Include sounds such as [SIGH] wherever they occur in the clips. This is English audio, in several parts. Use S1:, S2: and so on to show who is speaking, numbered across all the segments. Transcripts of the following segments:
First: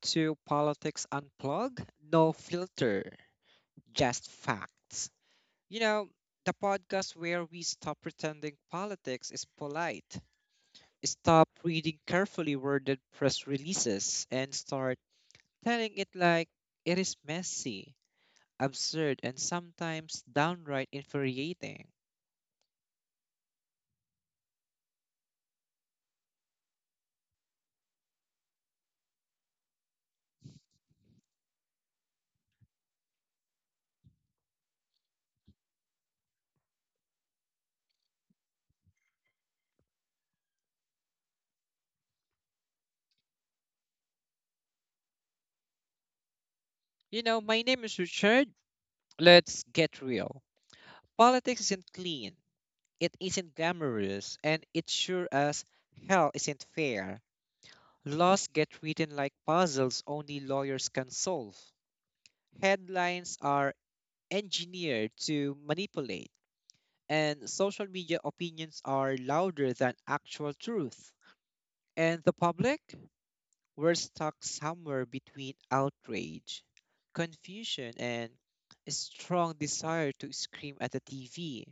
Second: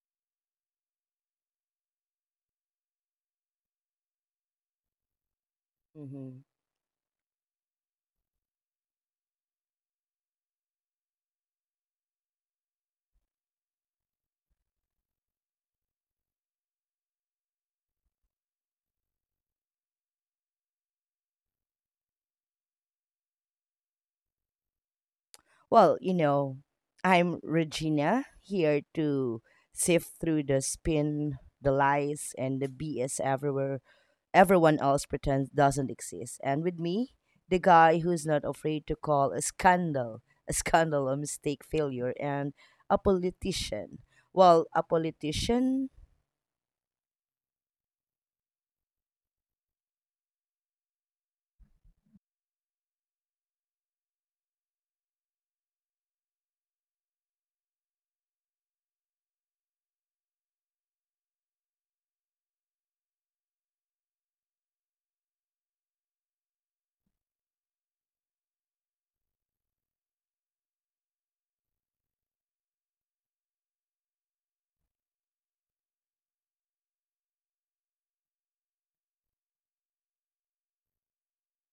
S1: to Politics Unplugged. No filter, just facts. You know,
S2: Mhm.
S1: the podcast where we stop pretending politics is polite, stop reading carefully worded press releases, and start telling it like it is messy, absurd, and sometimes downright infuriating.
S2: Well, you know, I'm Regina, here to sift through the spin, the lies, and the BS everywhere everyone else pretends doesn't exist. And with me, the guy who's not afraid to call a scandal a scandal, a mistake, failure, and a politician. Well, a politician
S1: My name is Richard. Let's get real. Politics isn't clean. It isn't glamorous, and it sure as hell isn't fair. Laws get written like puzzles only lawyers can solve. Headlines are engineered to manipulate, and social media opinions are louder than actual truth. And the public? We're stuck somewhere between outrage, confusion, and a strong desire to scream at the TV.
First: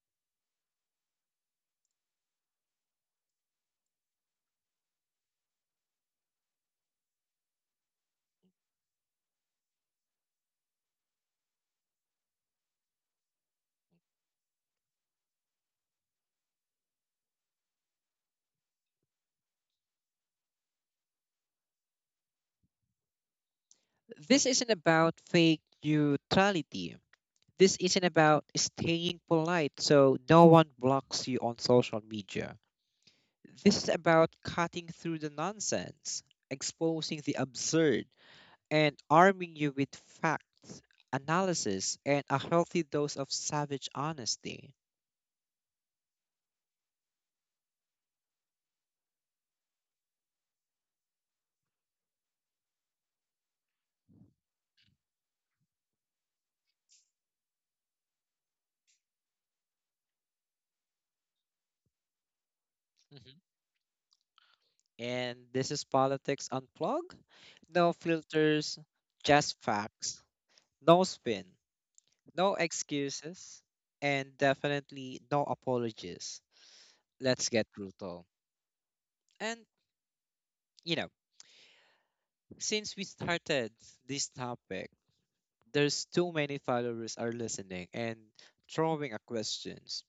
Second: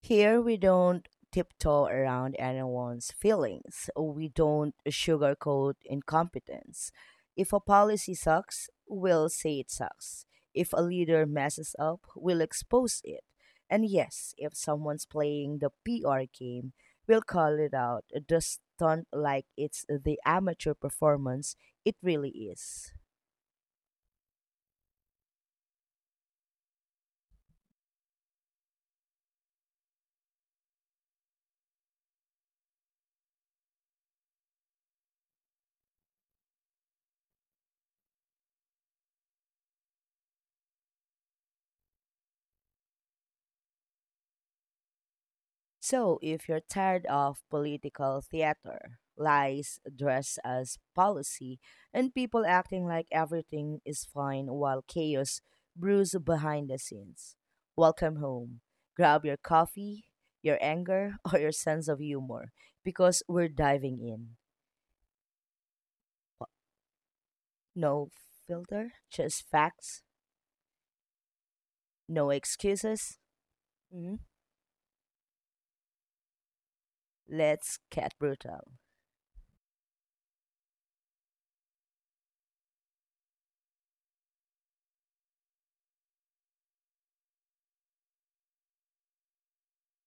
S2: Here, we don't tiptoe around anyone's feelings. We don't sugarcoat incompetence. If a policy sucks, we'll say it sucks. If a leader messes up, we'll expose it. And yes, if someone's playing the PR game, we'll call it out, just stunt like it's the amateur performance it really is.
S1: This isn't about fake neutrality. This isn't about staying polite so no one blocks you on social media. This is about cutting through the nonsense, exposing the absurd, and arming you with facts, analysis, and a healthy dose of savage honesty.
S2: So, if you're tired of political theater, lies dressed as policy, and people acting like everything is fine while chaos brews behind the scenes, welcome home. Grab your coffee, your anger, [LAUGHS] or your sense of humor, because
S1: Mhm.
S2: we're diving in.
S1: And this is Politics Unplugged. No
S2: No
S1: filters,
S2: filter, just
S1: just
S2: facts,
S1: facts. No spin,
S2: no
S1: no
S2: excuses.
S1: excuses,
S2: Mhm.
S1: and definitely no apologies. Let's get
S2: Let's get
S1: brutal.
S2: brutal.
S1: And you know, since we started this topic, there's too many followers are listening and throwing at questions.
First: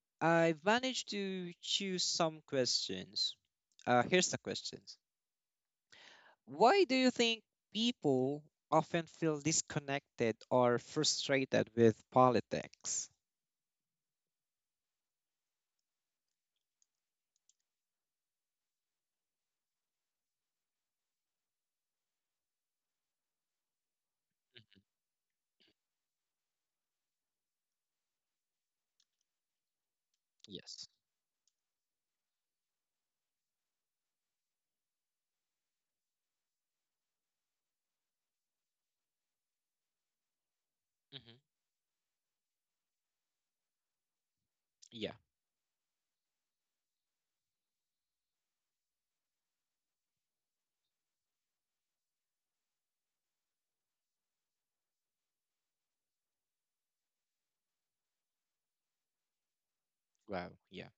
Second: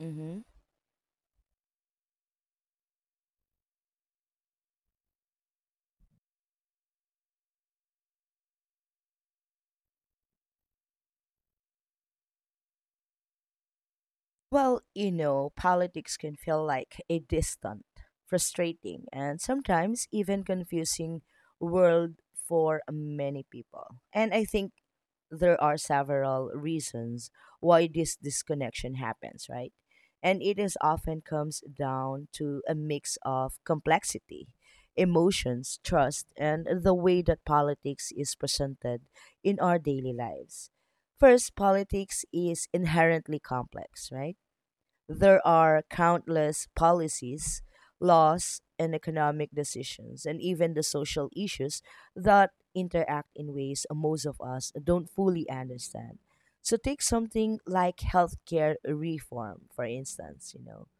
S2: Mm-hmm.
S1: I've managed to choose some questions. Here's the questions. Why do you think people often feel disconnected or frustrated with politics?
S2: Politics can feel like a distant, frustrating, and sometimes even confusing world for many people. And I think
S1: Mhm.
S2: there are several reasons why this disconnection happens, right? And it is
S1: Yes.
S2: often comes down to a mix of complexity, emotions, trust, and the way that politics is presented in our daily lives.
S1: Hmm.
S2: First, politics is inherently complex, right?
S1: Yeah.
S2: There are countless policies, laws, and economic decisions, and even the social issues that interact in ways most of us don't fully understand. So, take something like healthcare reform, for
S1: Wow.
S2: instance,
S1: Yeah.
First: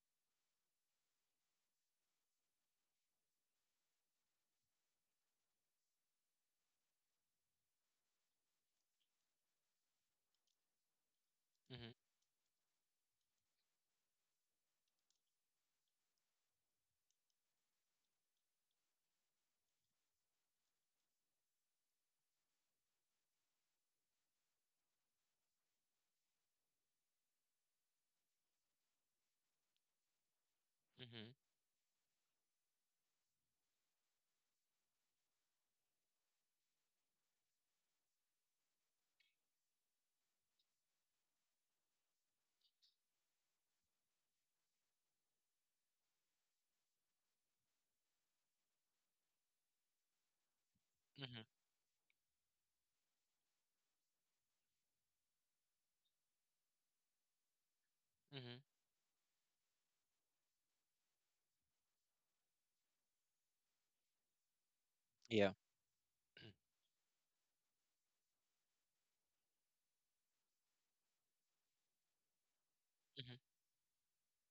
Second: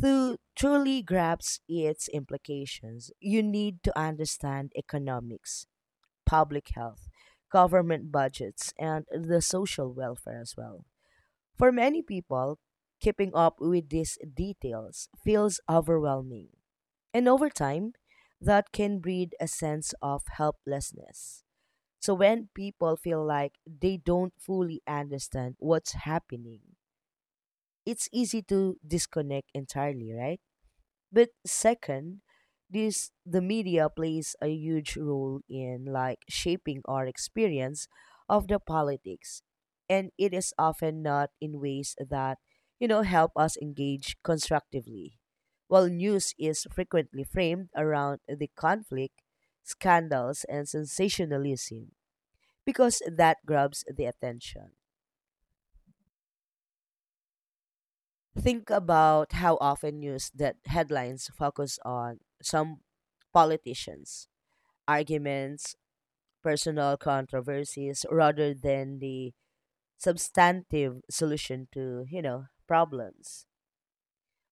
S2: To truly grasp its implications, you need to understand economics, public health, government budgets, and the social welfare as well. For
S1: Hmm.
S2: many people, keeping up with these details feels overwhelming, and over time, that can breed a sense of helplessness. So, when people feel like they don't fully understand what's happening, it's easy to disconnect entirely, right?
S1: Hmm.
S2: But second, this the media plays a huge role in like shaping our experience of the politics, and it is often not in ways that help us engage constructively, while news is frequently framed around the conflict, scandals, and
S1: Hmm.
S2: sensationalism, because that grabs the attention.
S1: Hmm.
S2: Think about how often news that headlines focus on some politicians,
S1: Yeah.
S2: arguments,
S1: [CLEARS THROAT]
S2: personal controversies rather than the substantive solution to, problems.
S1: Hmm.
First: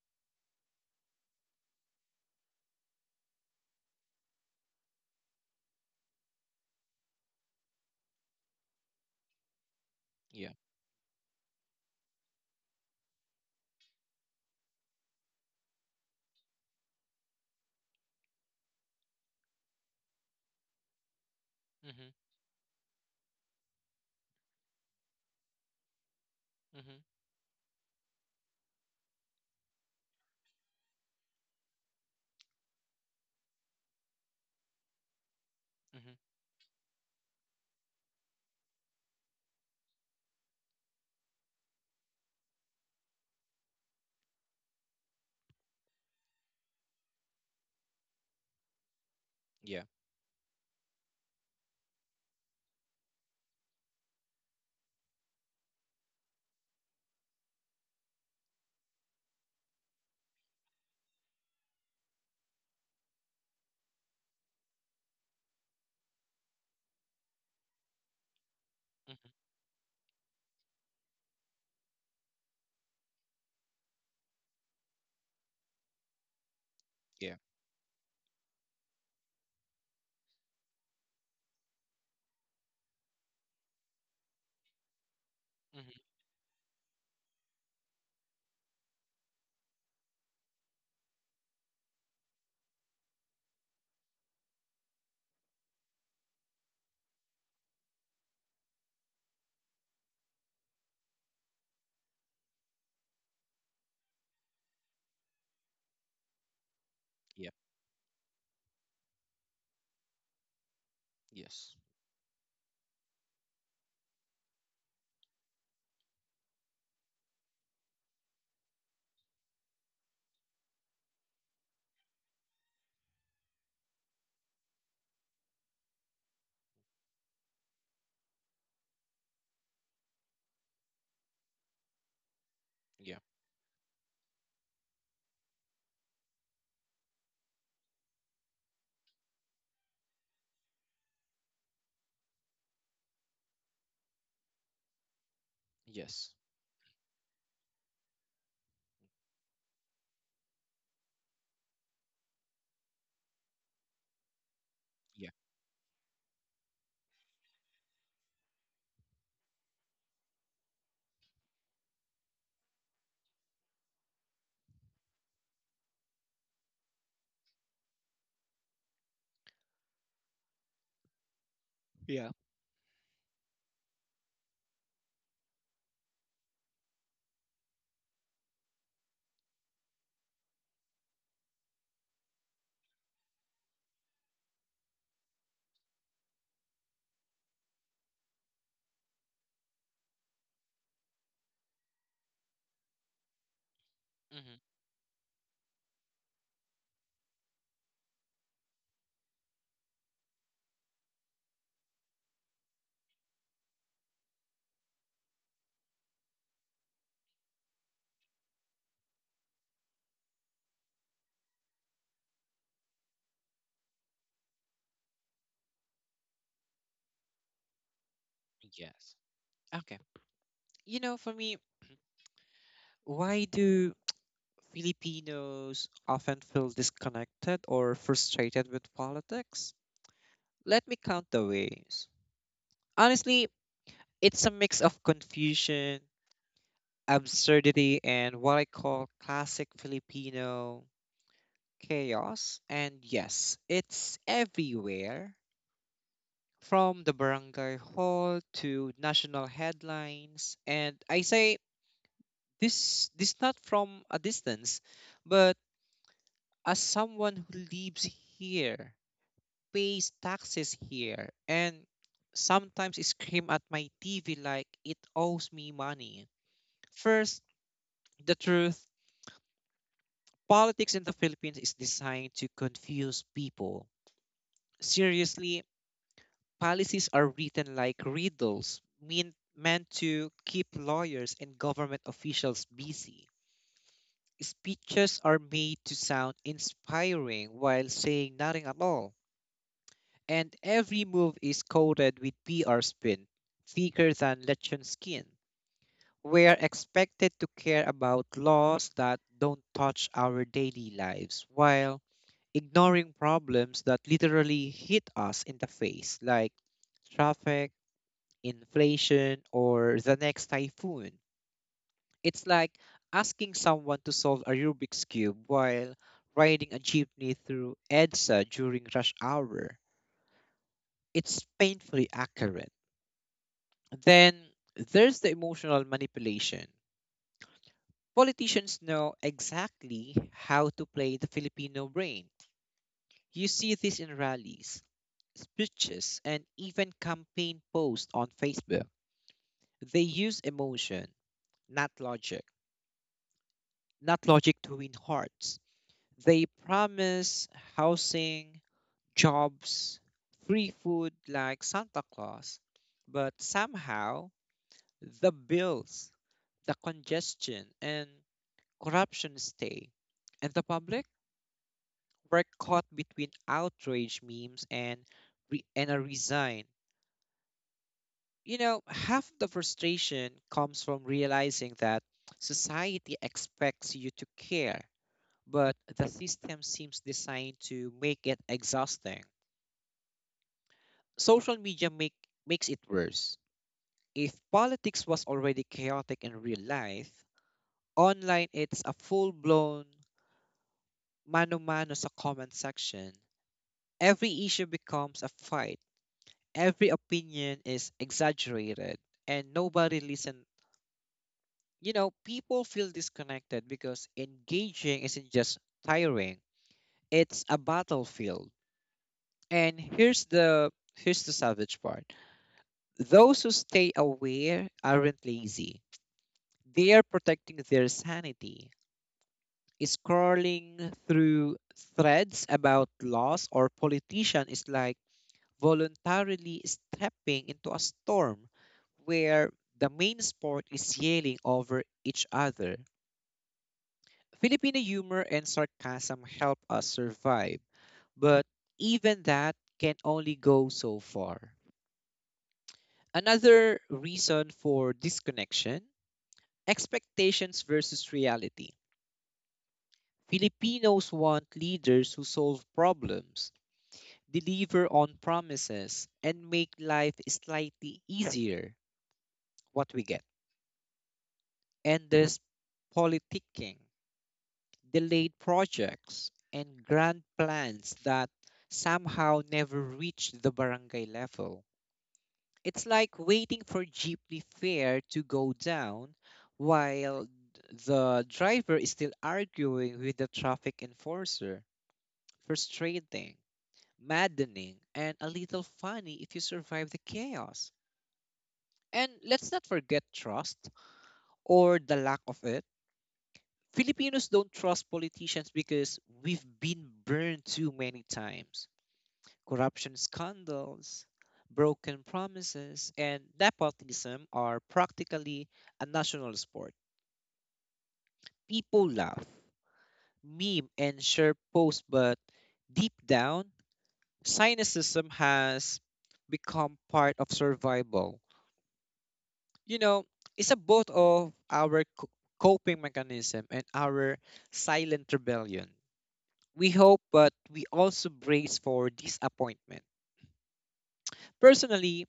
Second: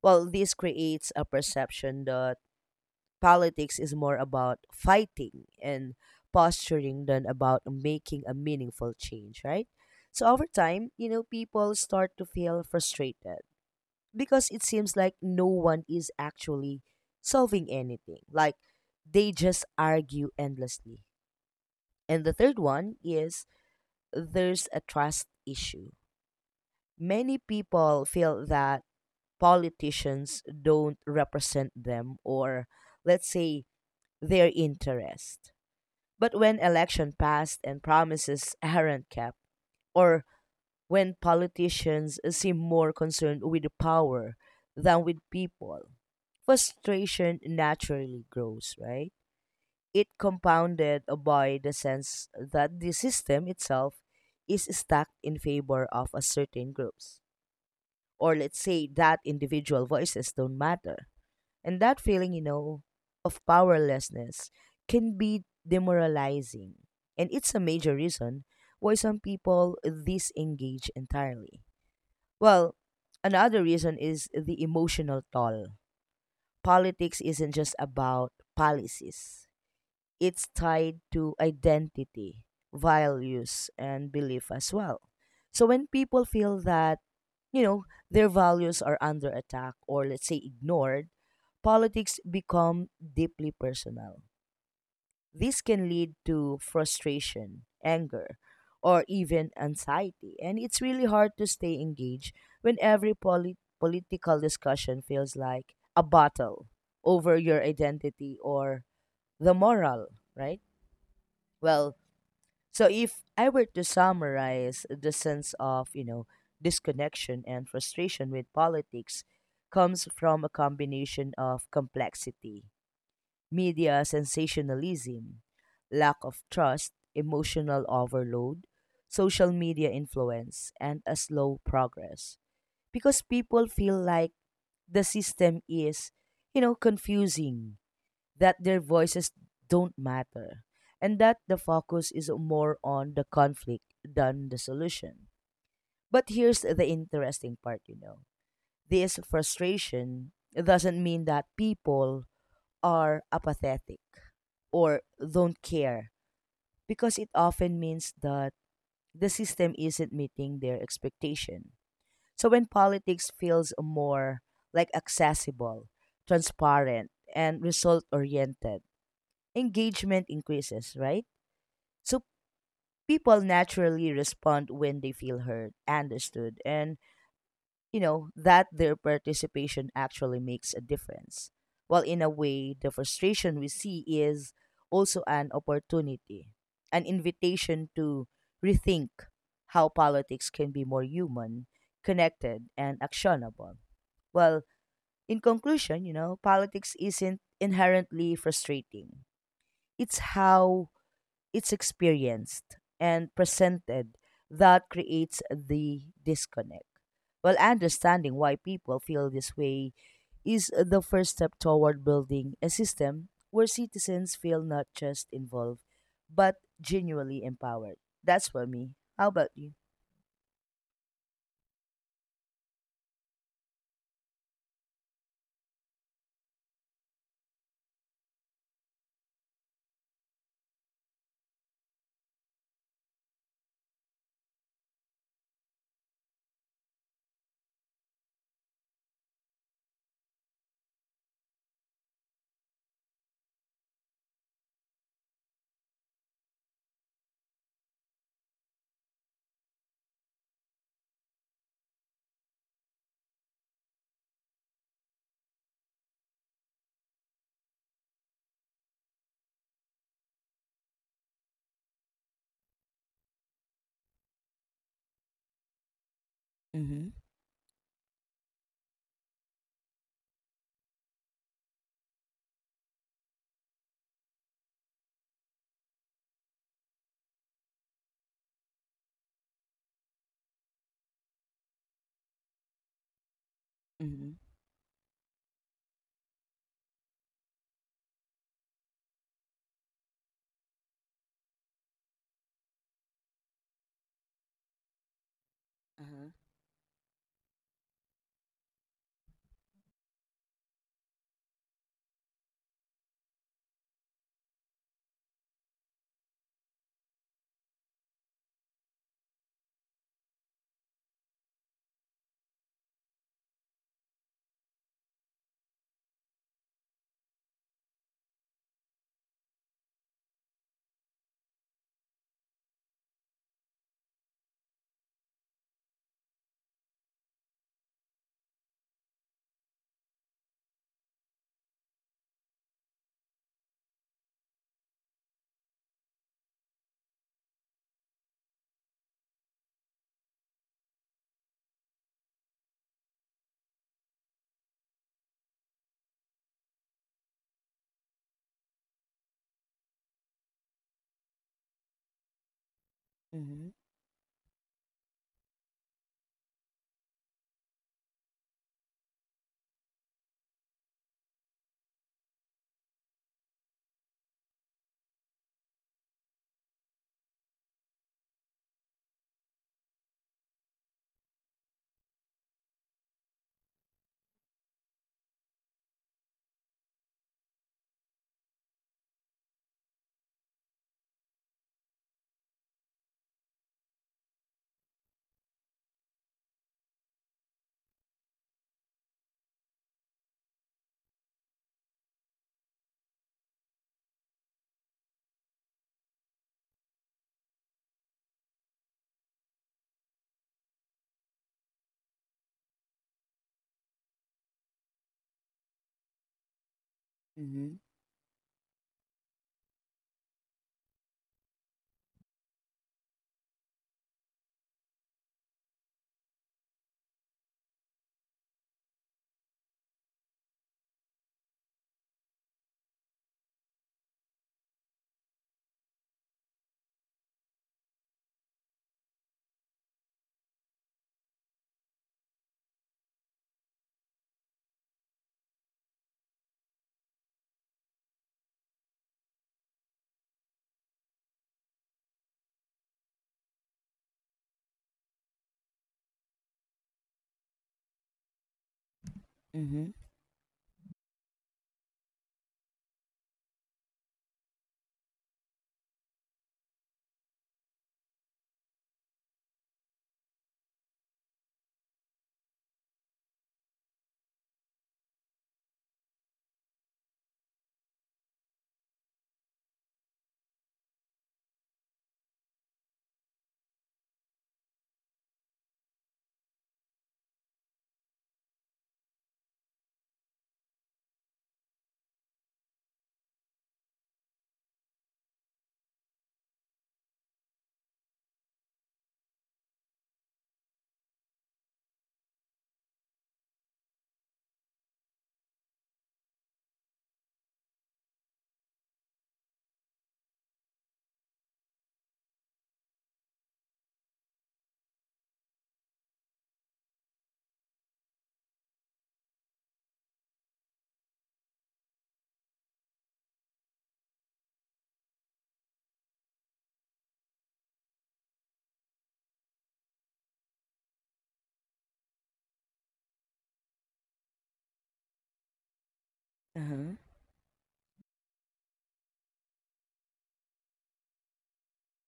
S2: Well, this creates a perception that politics is more about fighting and posturing than about making a meaningful change, right? So over
S1: Yeah.
S2: time, people start to feel frustrated because it seems like no one is actually solving anything. Like they just argue endlessly.
S1: Hmm.
S2: And the third one is there's a trust issue.
S1: Hmm.
S2: Many people feel that politicians don't represent them, or let's say their interest.
S1: Hmm.
S2: But when election passed and promises [LAUGHS] aren't kept, or when politicians seem more concerned with power than with people, frustration naturally grows, right?
S1: Yeah.
S2: It compounded by the sense that the system itself is stacked in favor of a certain groups. Or let's say that individual voices don't matter. And that feeling, of powerlessness, can be demoralizing. And it's a major reason why some
S1: Hmm.
S2: people disengage entirely. Well, another reason is the emotional toll. Politics
S1: Yeah.
S2: isn't just about policies. It's tied to identity, values, and belief as well. So when people feel that, you know, their values are under attack or let's say ignored, politics become deeply personal. This can lead to frustration, anger, or even anxiety, and it's really hard to stay engaged when every political discussion feels like a battle over
S1: Yeah.
S2: your identity or the moral, right?
S1: Yes.
S2: Well, so if I were to summarize, the sense of, disconnection and frustration with politics comes from a combination of complexity, media sensationalism, lack of trust, emotional overload, social media influence, and a slow progress.
S1: Yeah.
S2: Because people feel like the system is, confusing, that their voices don't matter, and that the focus is more on the conflict than the solution. But
S1: Yes.
S2: here's the interesting part, This frustration doesn't mean that people are apathetic or
S1: Yeah.
S2: don't care, because it often means that the system isn't meeting their expectation. So when politics feels more like accessible, transparent, and result oriented, engagement increases, right? So
S1: Yeah.
S2: people naturally respond when they feel heard, understood, and that their participation actually makes a difference. While in a way, the frustration we see is also an opportunity, an invitation to rethink how politics can be more human, connected, and actionable.
S1: Hmm.
S2: Well, in conclusion, politics isn't inherently frustrating. It's how it's experienced and presented that creates the disconnect. Well, understanding why people feel this way is the first step toward building a system where citizens feel not just involved, but genuinely empowered. That's for me.
S1: Yes.
S2: How about you?
S1: Okay. For me, why do Filipinos often feel disconnected or frustrated with politics? Let me count the ways. Honestly, it's a mix of confusion, absurdity, and what I call classic Filipino chaos. And yes, it's everywhere, from the barangay hall to national headlines. And I say this, not from a distance, but as someone who lives here, pays taxes here, and sometimes scream at my TV like it owes me money.
S2: Mm-hmm.
S1: First, the truth: politics in the Philippines is designed to confuse people. Seriously. Policies are written like riddles, meant to keep lawyers and government officials busy.
S2: Mm-hmm.
S1: Speeches are made to sound inspiring while saying nothing at all. And every move is coated with PR spin, thicker than legend skin.
S2: Uh-huh.
S1: We are expected to care about laws that don't touch our daily lives while ignoring problems that literally hit us in the face, like traffic, inflation, or the next typhoon. It's like asking someone to solve a Rubik's Cube while riding a jeepney through EDSA during rush hour. It's painfully accurate. Then there's the emotional manipulation. Politicians know exactly how to play the Filipino brain. You see this in rallies, speeches, and even campaign posts on Facebook. They use emotion, not logic. not logic to win hearts. They promise housing, jobs, free food like Santa Claus, but
S2: Mm-hmm.
S1: somehow the bills, the congestion, and corruption stay. And the public were caught between outrage memes and a resign. Half the frustration comes from realizing that society expects you to care, but the system seems designed to make it exhausting. Social media makes it worse. If politics was already chaotic in real life, online it's a full-blown mano-mano sa comment section. Every issue becomes a fight. Every opinion is exaggerated and nobody listen. People feel disconnected because engaging isn't just tiring. It's a
S2: Mm-hmm.
S1: battlefield. And here's the savage part. Those who stay aware aren't lazy. They are protecting their sanity. Scrolling through threads about laws or politician is like voluntarily stepping into a storm where the main sport is yelling over each other. Filipino humor and sarcasm help us survive, but even that can only go so far. Another reason for disconnection: expectations versus reality.
S2: Mm-hmm.
S1: Filipinos want leaders who solve problems, deliver on promises, and make life slightly easier. What we get? Endless politicking, delayed projects, and grand plans that somehow never reach the barangay level. It's like waiting for jeepney fare to go down while the driver is still arguing with the traffic enforcer. Frustrating, maddening, and a little funny if you survive the chaos. And let's not forget trust, or the lack of it. Filipinos don't trust politicians because we've been burned too many times. Corruption scandals, broken promises, and nepotism are practically a national sport. People laugh, meme, and share posts, but deep down, cynicism has become part of survival. You know, it's a both of our coping mechanism and our silent rebellion. We
S2: Uh-huh.
S1: hope, but we also brace for disappointment. Personally,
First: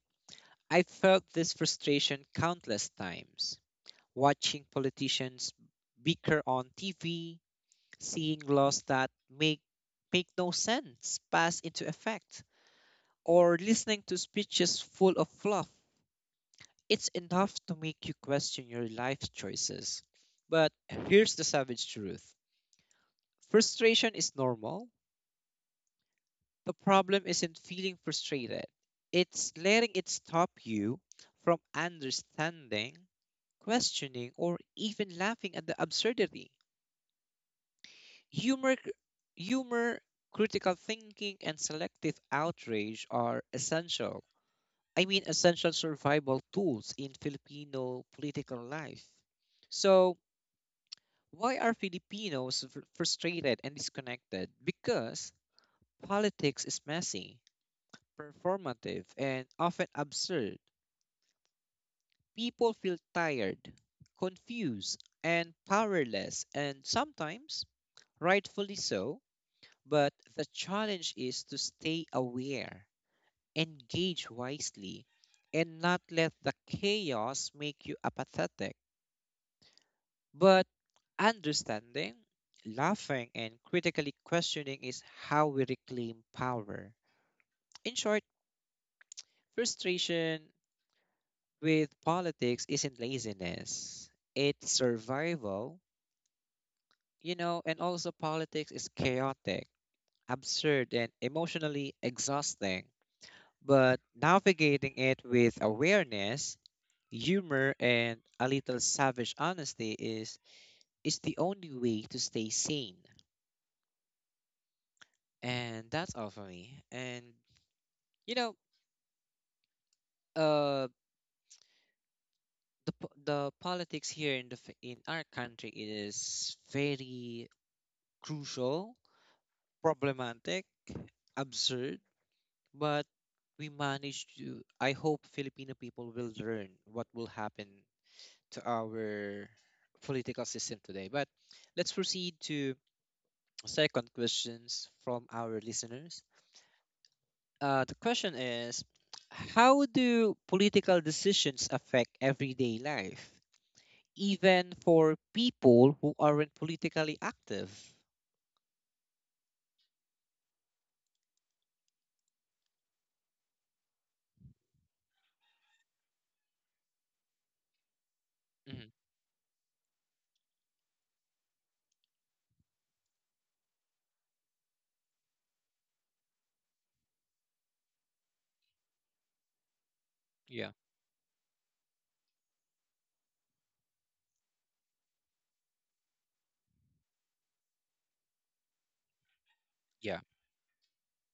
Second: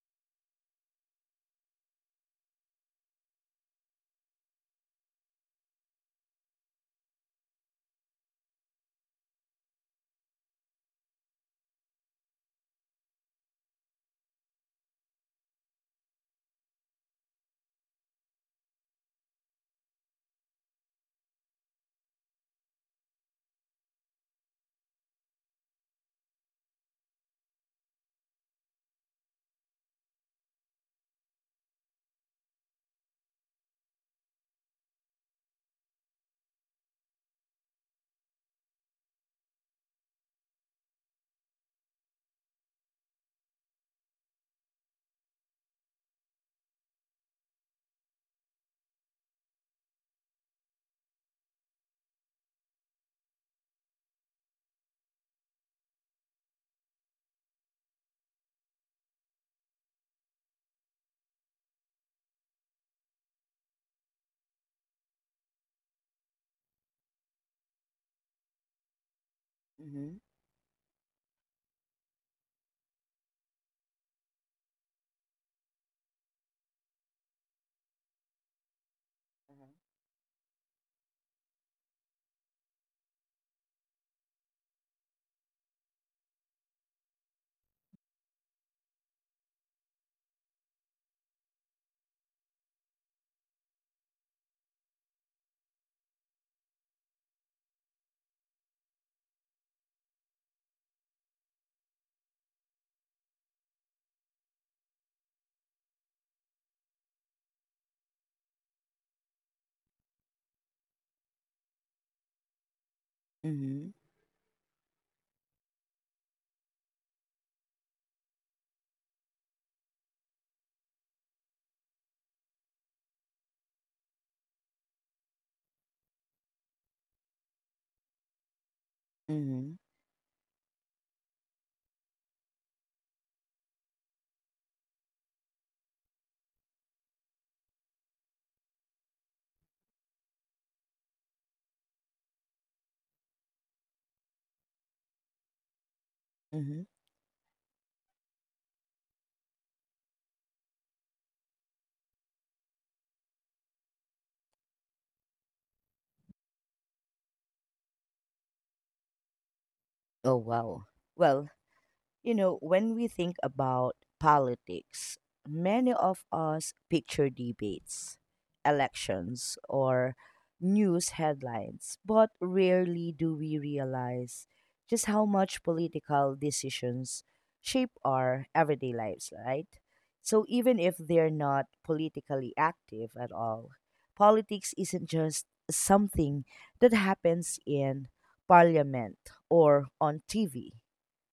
S1: I felt this frustration countless times, watching politicians bicker on TV, seeing laws that make make no sense pass into effect, or listening to speeches full of fluff. It's enough to make you question your life choices. But here's the savage truth: frustration is normal. The problem isn't feeling frustrated, it's letting it stop you from understanding, questioning, or even laughing at the absurdity. Humor, humor, critical thinking, and selective outrage are essential. I mean, essential survival tools in Filipino political life. So, why are Filipinos frustrated and disconnected? Because politics is messy, performative, and often absurd. People feel tired, confused, and powerless, and sometimes rightfully so. But
S2: Mm-hmm.
S1: the challenge is to stay aware, engage wisely, and not let the chaos make you apathetic.
S2: Uh-huh.
S1: But understanding, laughing, and critically questioning is how we reclaim power. In short, frustration with politics isn't laziness, it's survival, and also politics is chaotic, absurd, and emotionally exhausting. But navigating it with awareness, humor, and a little savage honesty is the only way to stay sane.
S2: Mm-hmm.
S1: And that's all for me. And you know, uh, the po- the politics here in our country is very crucial,
S2: Mm-hmm.
S1: problematic, absurd, but we managed to. I hope Filipino people will learn what will happen to our political system today. But let's proceed to second questions from our listeners.
S2: Mhm.
S1: The question is, how do political decisions affect everyday life, even for people who aren't politically active?
S2: Oh, wow. Well, when we think about politics, many of us picture debates,
S1: Hmm.
S2: elections, or news headlines, but rarely do we realize just how much political decisions shape our everyday lives, right? So
S1: Yeah,
S2: even if they're not politically active at all, politics isn't just something that happens in parliament or
S1: yeah.
S2: on TV.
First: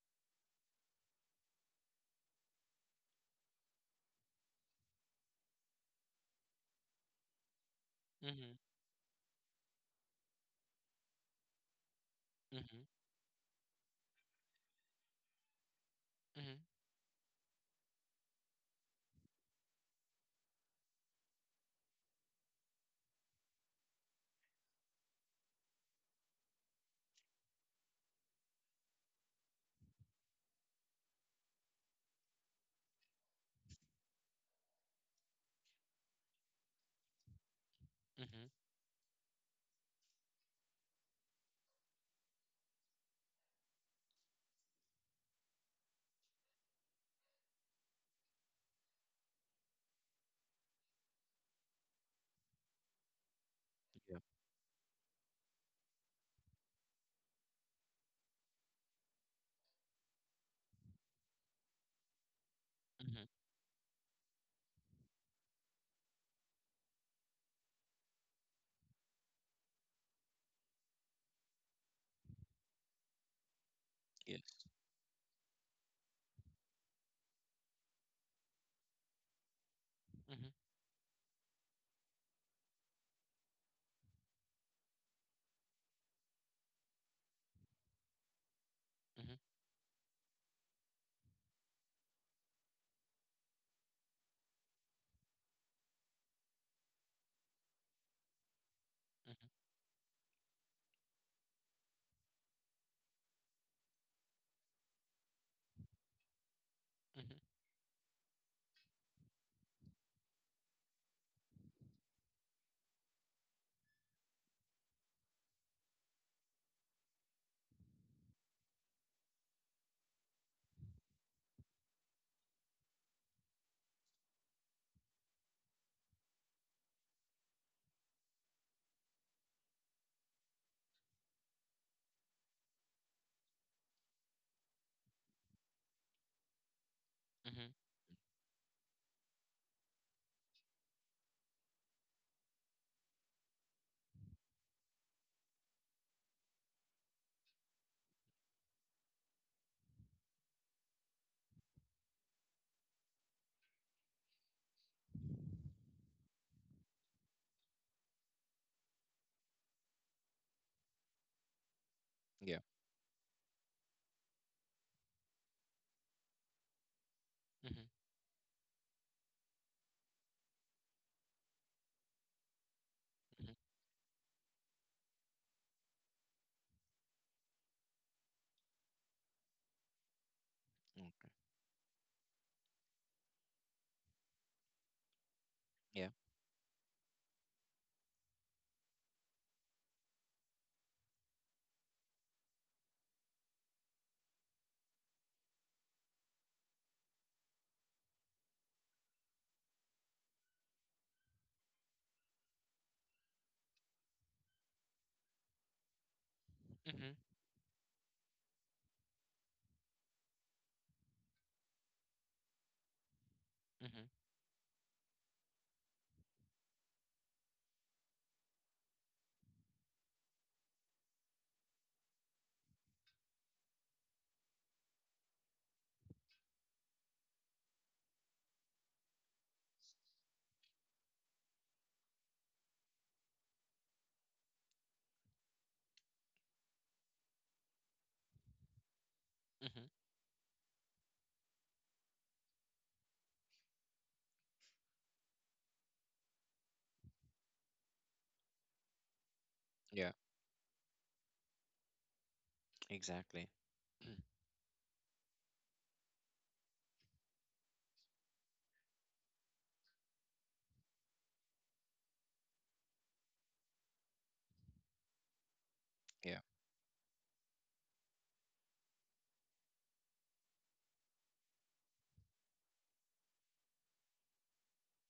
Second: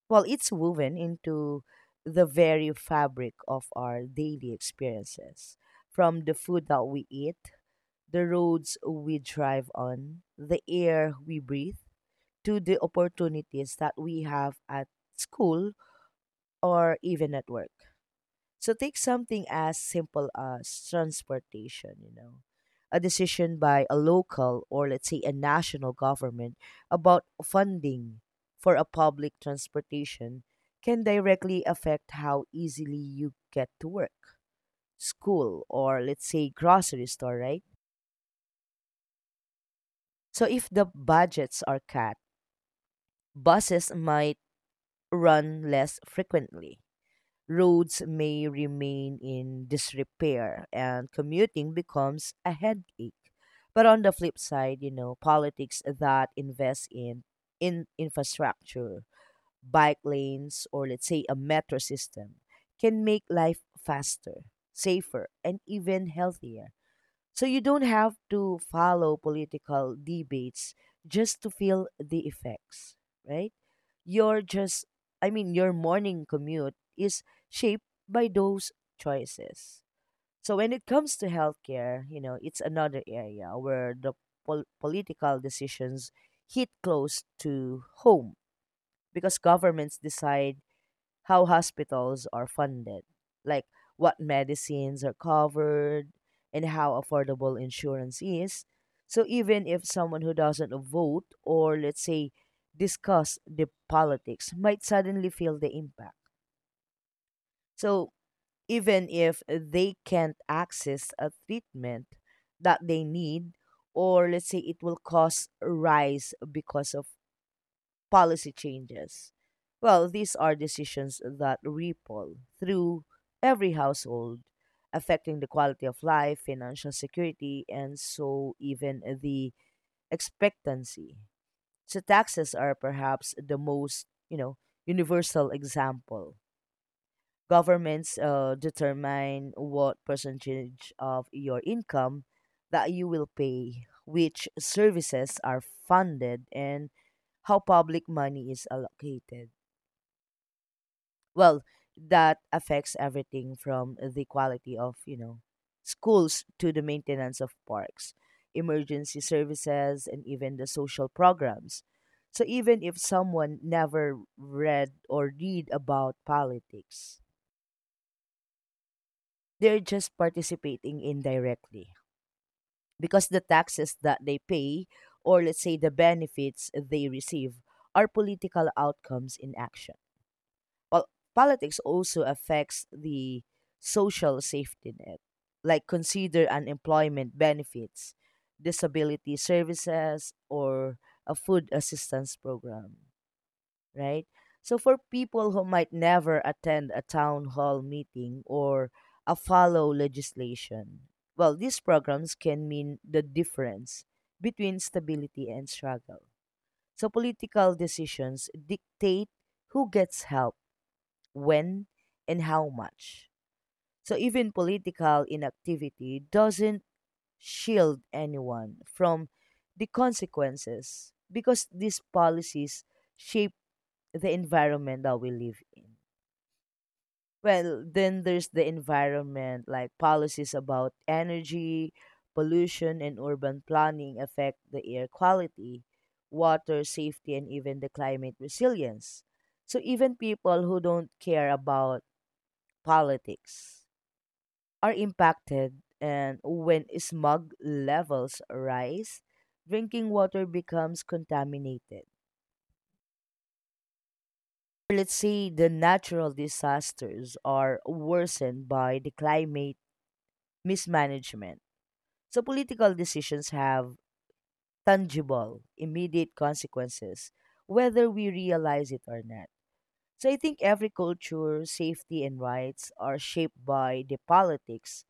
S2: Well, it's woven into the very fabric of our daily experiences. From the food that we eat, the
S1: Mm-hmm.
S2: roads we drive on, the air we breathe, to the
S1: Mm-hmm.
S2: opportunities that we have at school
S1: Mm-hmm.
S2: or even at work. So take something as simple as transportation, a decision by a local or let's say a national government about funding for a public transportation can directly affect how easily you get to work, school, or let's say grocery store, right?
S1: Mm-hmm.
S2: So if the budgets are cut, buses might run less frequently, roads may remain in disrepair, and commuting becomes a headache. But on the
S1: Yeah.
S2: flip side, politics that invest in infrastructure, bike lanes, or let's say a metro system can
S1: Mm-hmm.
S2: make life faster, safer, and even healthier. So you don't have to follow political debates just to feel the effects, right? Your
S1: Yes.
S2: just I mean your morning commute is shaped by those choices.
S1: Mm-hmm.
S2: So when it comes to healthcare, it's another area where the political decisions hit close to home,
S1: Mm-hmm.
S2: because governments decide how hospitals are funded, like what medicines are covered, and how affordable insurance is. So
S1: Mm-hmm.
S2: even if someone who doesn't vote or let's say discuss the politics might suddenly feel the impact.
S1: Mm-hmm.
S2: So even if they can't access a treatment that they need, or let's say it will cause a rise because of policy changes. Well, these are decisions that ripple through every household, affecting the quality of life, financial security, and so even the expectancy. So taxes are perhaps the most, universal example.
S1: Mm-hmm.
S2: Governments determine what percentage of your income that you will pay, which services are funded, and how public money is allocated. Well, that affects everything from the quality of, schools to the maintenance of parks, emergency services, and even the social programs. So
S1: Yeah.
S2: even if someone never read about politics,
S1: Mm-hmm.
S2: they're just participating indirectly, because the
S1: Mm-hmm.
S2: taxes that they pay, or let's say the benefits they receive, are political outcomes in action. Pol-
S1: Mm.
S2: Politics also affects the social safety net, like
S1: Yeah.
S2: consider unemployment benefits, disability services, or a food assistance program, right? So for people who might never attend a town hall meeting or a follow legislation, well, these programs can mean the difference between stability and struggle. So
S1: Mm-hmm.
S2: political decisions dictate who gets help, when, and how much.
S1: Mm-hmm.
S2: So even political inactivity doesn't shield anyone from the consequences, because these policies shape the environment that we live in. Well, then there's the environment, like policies about energy, pollution, and urban planning affect the air quality, water safety, and even the climate resilience. So,
S1: Mm-hmm.
S2: even people who don't care about politics are impacted, and when smog levels rise, drinking
S1: Yeah.
S2: water becomes contaminated,
S1: Exactly. [CLEARS THROAT] Mm.
S2: let's say the natural disasters are worsened by the climate mismanagement. So political decisions have tangible, immediate
S1: Yeah.
S2: consequences, whether we realize it or not. So I think every culture, safety, and rights are shaped by the politics,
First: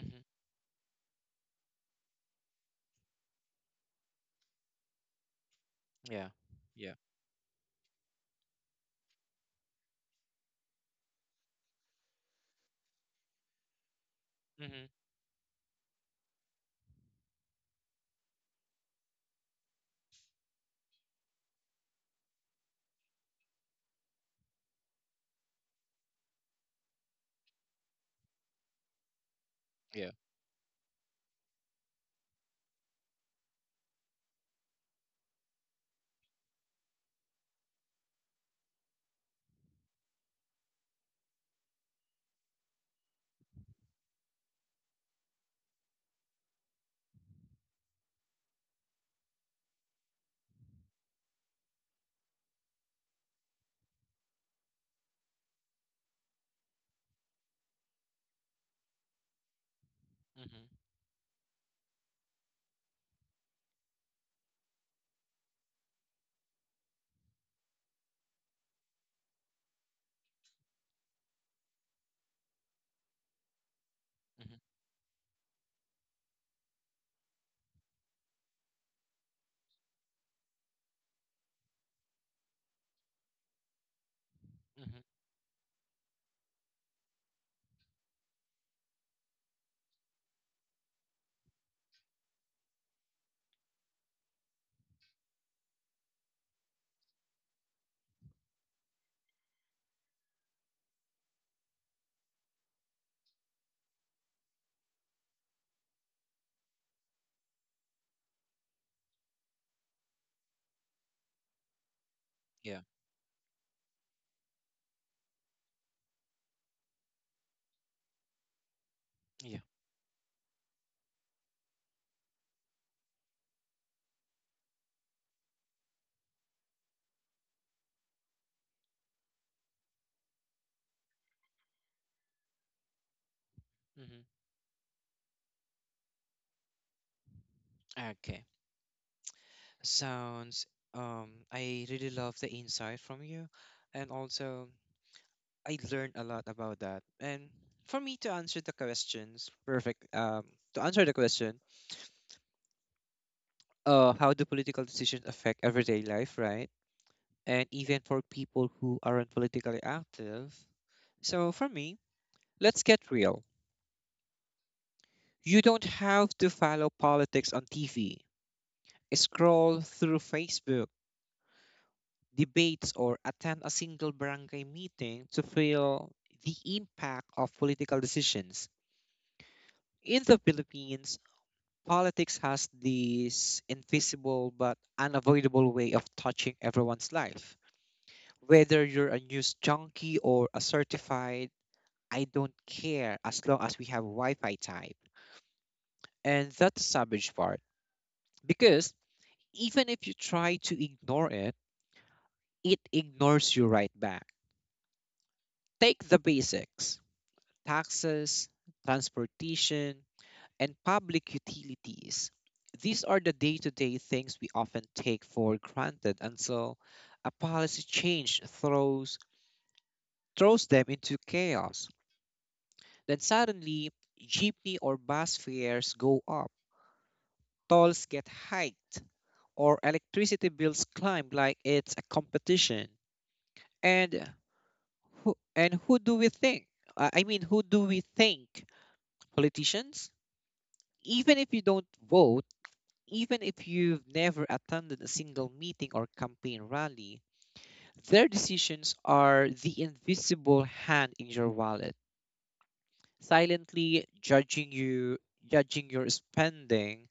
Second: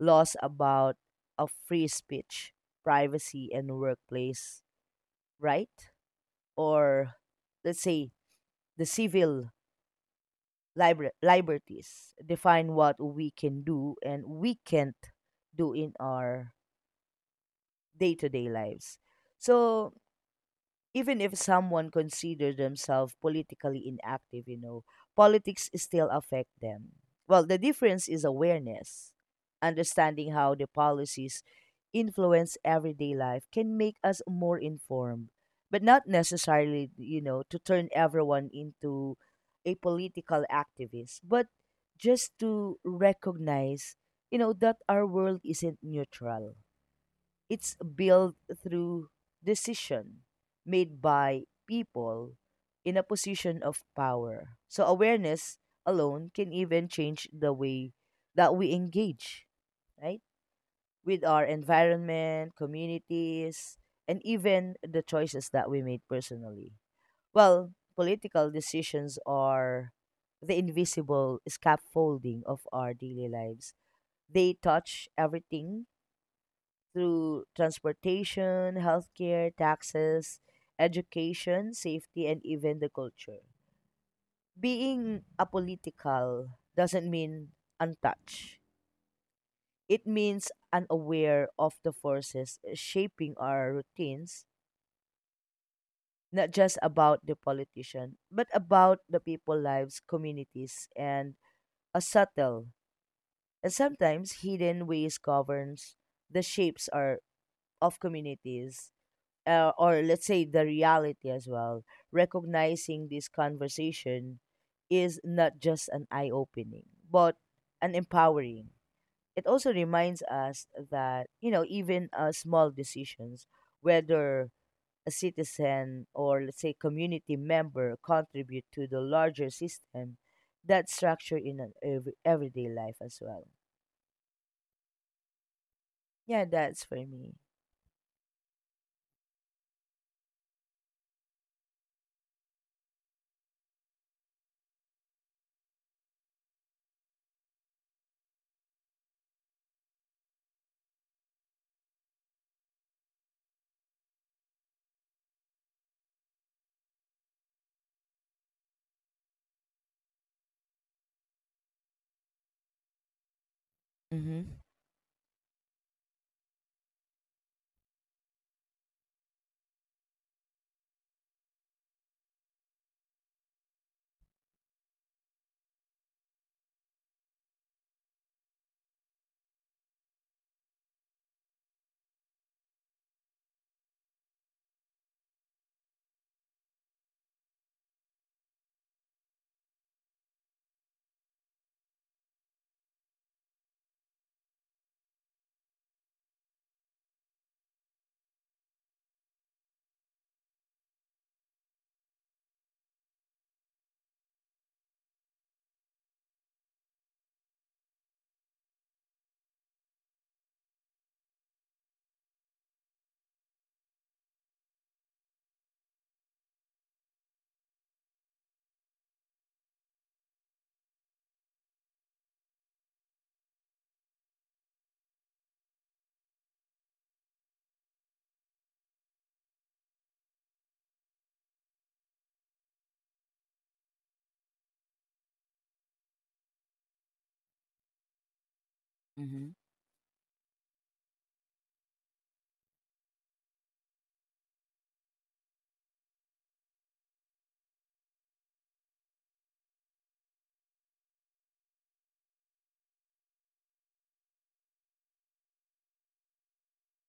S1: Mm-hmm.
S2: about a free speech, privacy, and workplace right,
S1: Yeah. Yeah.
S2: or let's say the civil liberties define what we can do and we
S1: Mm-hmm.
S2: can't do in our day-to-day lives. So even if someone consider themselves politically inactive, politics still affect them. Well, the difference is awareness.
S1: Yeah.
S2: Understanding how the policies influence everyday life can make us more informed, but not necessarily, to turn everyone into a political activist, but just to recognize, that our world isn't neutral, it's built through decision made by people in a position of power. So awareness alone can even change the way that we engage, right?
S1: Mm-hmm.
S2: With our environment, communities, and even the choices that we made personally. Well, political decisions are the invisible scaffolding of our daily lives.
S1: Mm-hmm.
S2: They touch everything through transportation, healthcare, taxes, education, safety, and even the culture.
S1: Mm-hmm.
S2: Being apolitical doesn't mean untouched. It means unaware of the forces shaping our routines, not just about the politician, but about the people lives, communities, and a subtle and sometimes hidden ways governs the shapes are of communities or let's say the reality as well,
S1: Yeah.
S2: recognizing this conversation is not just an eye opening, but an empowering. It also reminds us that, even small decisions, whether a citizen or let's say community member contribute to the larger system, that structure in an everyday life as well.
S1: Yeah.
S2: Yeah, that's for me.
S1: Okay. Sounds I really love the insight from you, and also I learned a lot about that. And for me to answer the questions, perfect. To answer the question, how do political decisions affect everyday life, right? And even for people who aren't politically active. So for me, let's get real.
S2: Mm-hmm.
S1: You don't have to follow politics on TV, scroll through Facebook debates, or attend a single barangay meeting to feel the impact of political decisions. In the Philippines, politics has this invisible but unavoidable way of touching everyone's life, whether you're a news junkie or a certified, I don't care as long as we have Wi Fi type. And that's the savage part, because even if you try to ignore it, it ignores you right back. Take the basics: taxes, transportation, and public utilities. These are the day to day things we often take for granted until a policy change throws them into chaos. Then suddenly, jeepney or bus fares go up, tolls get hiked, or electricity bills climb like it's a competition. And who do we think? I mean, who do we think?
S2: Mm-hmm.
S1: Politicians? Even if you don't vote, even if you've never attended a single meeting or campaign rally, their decisions are the invisible hand in your wallet, silently judging you, judging your spending.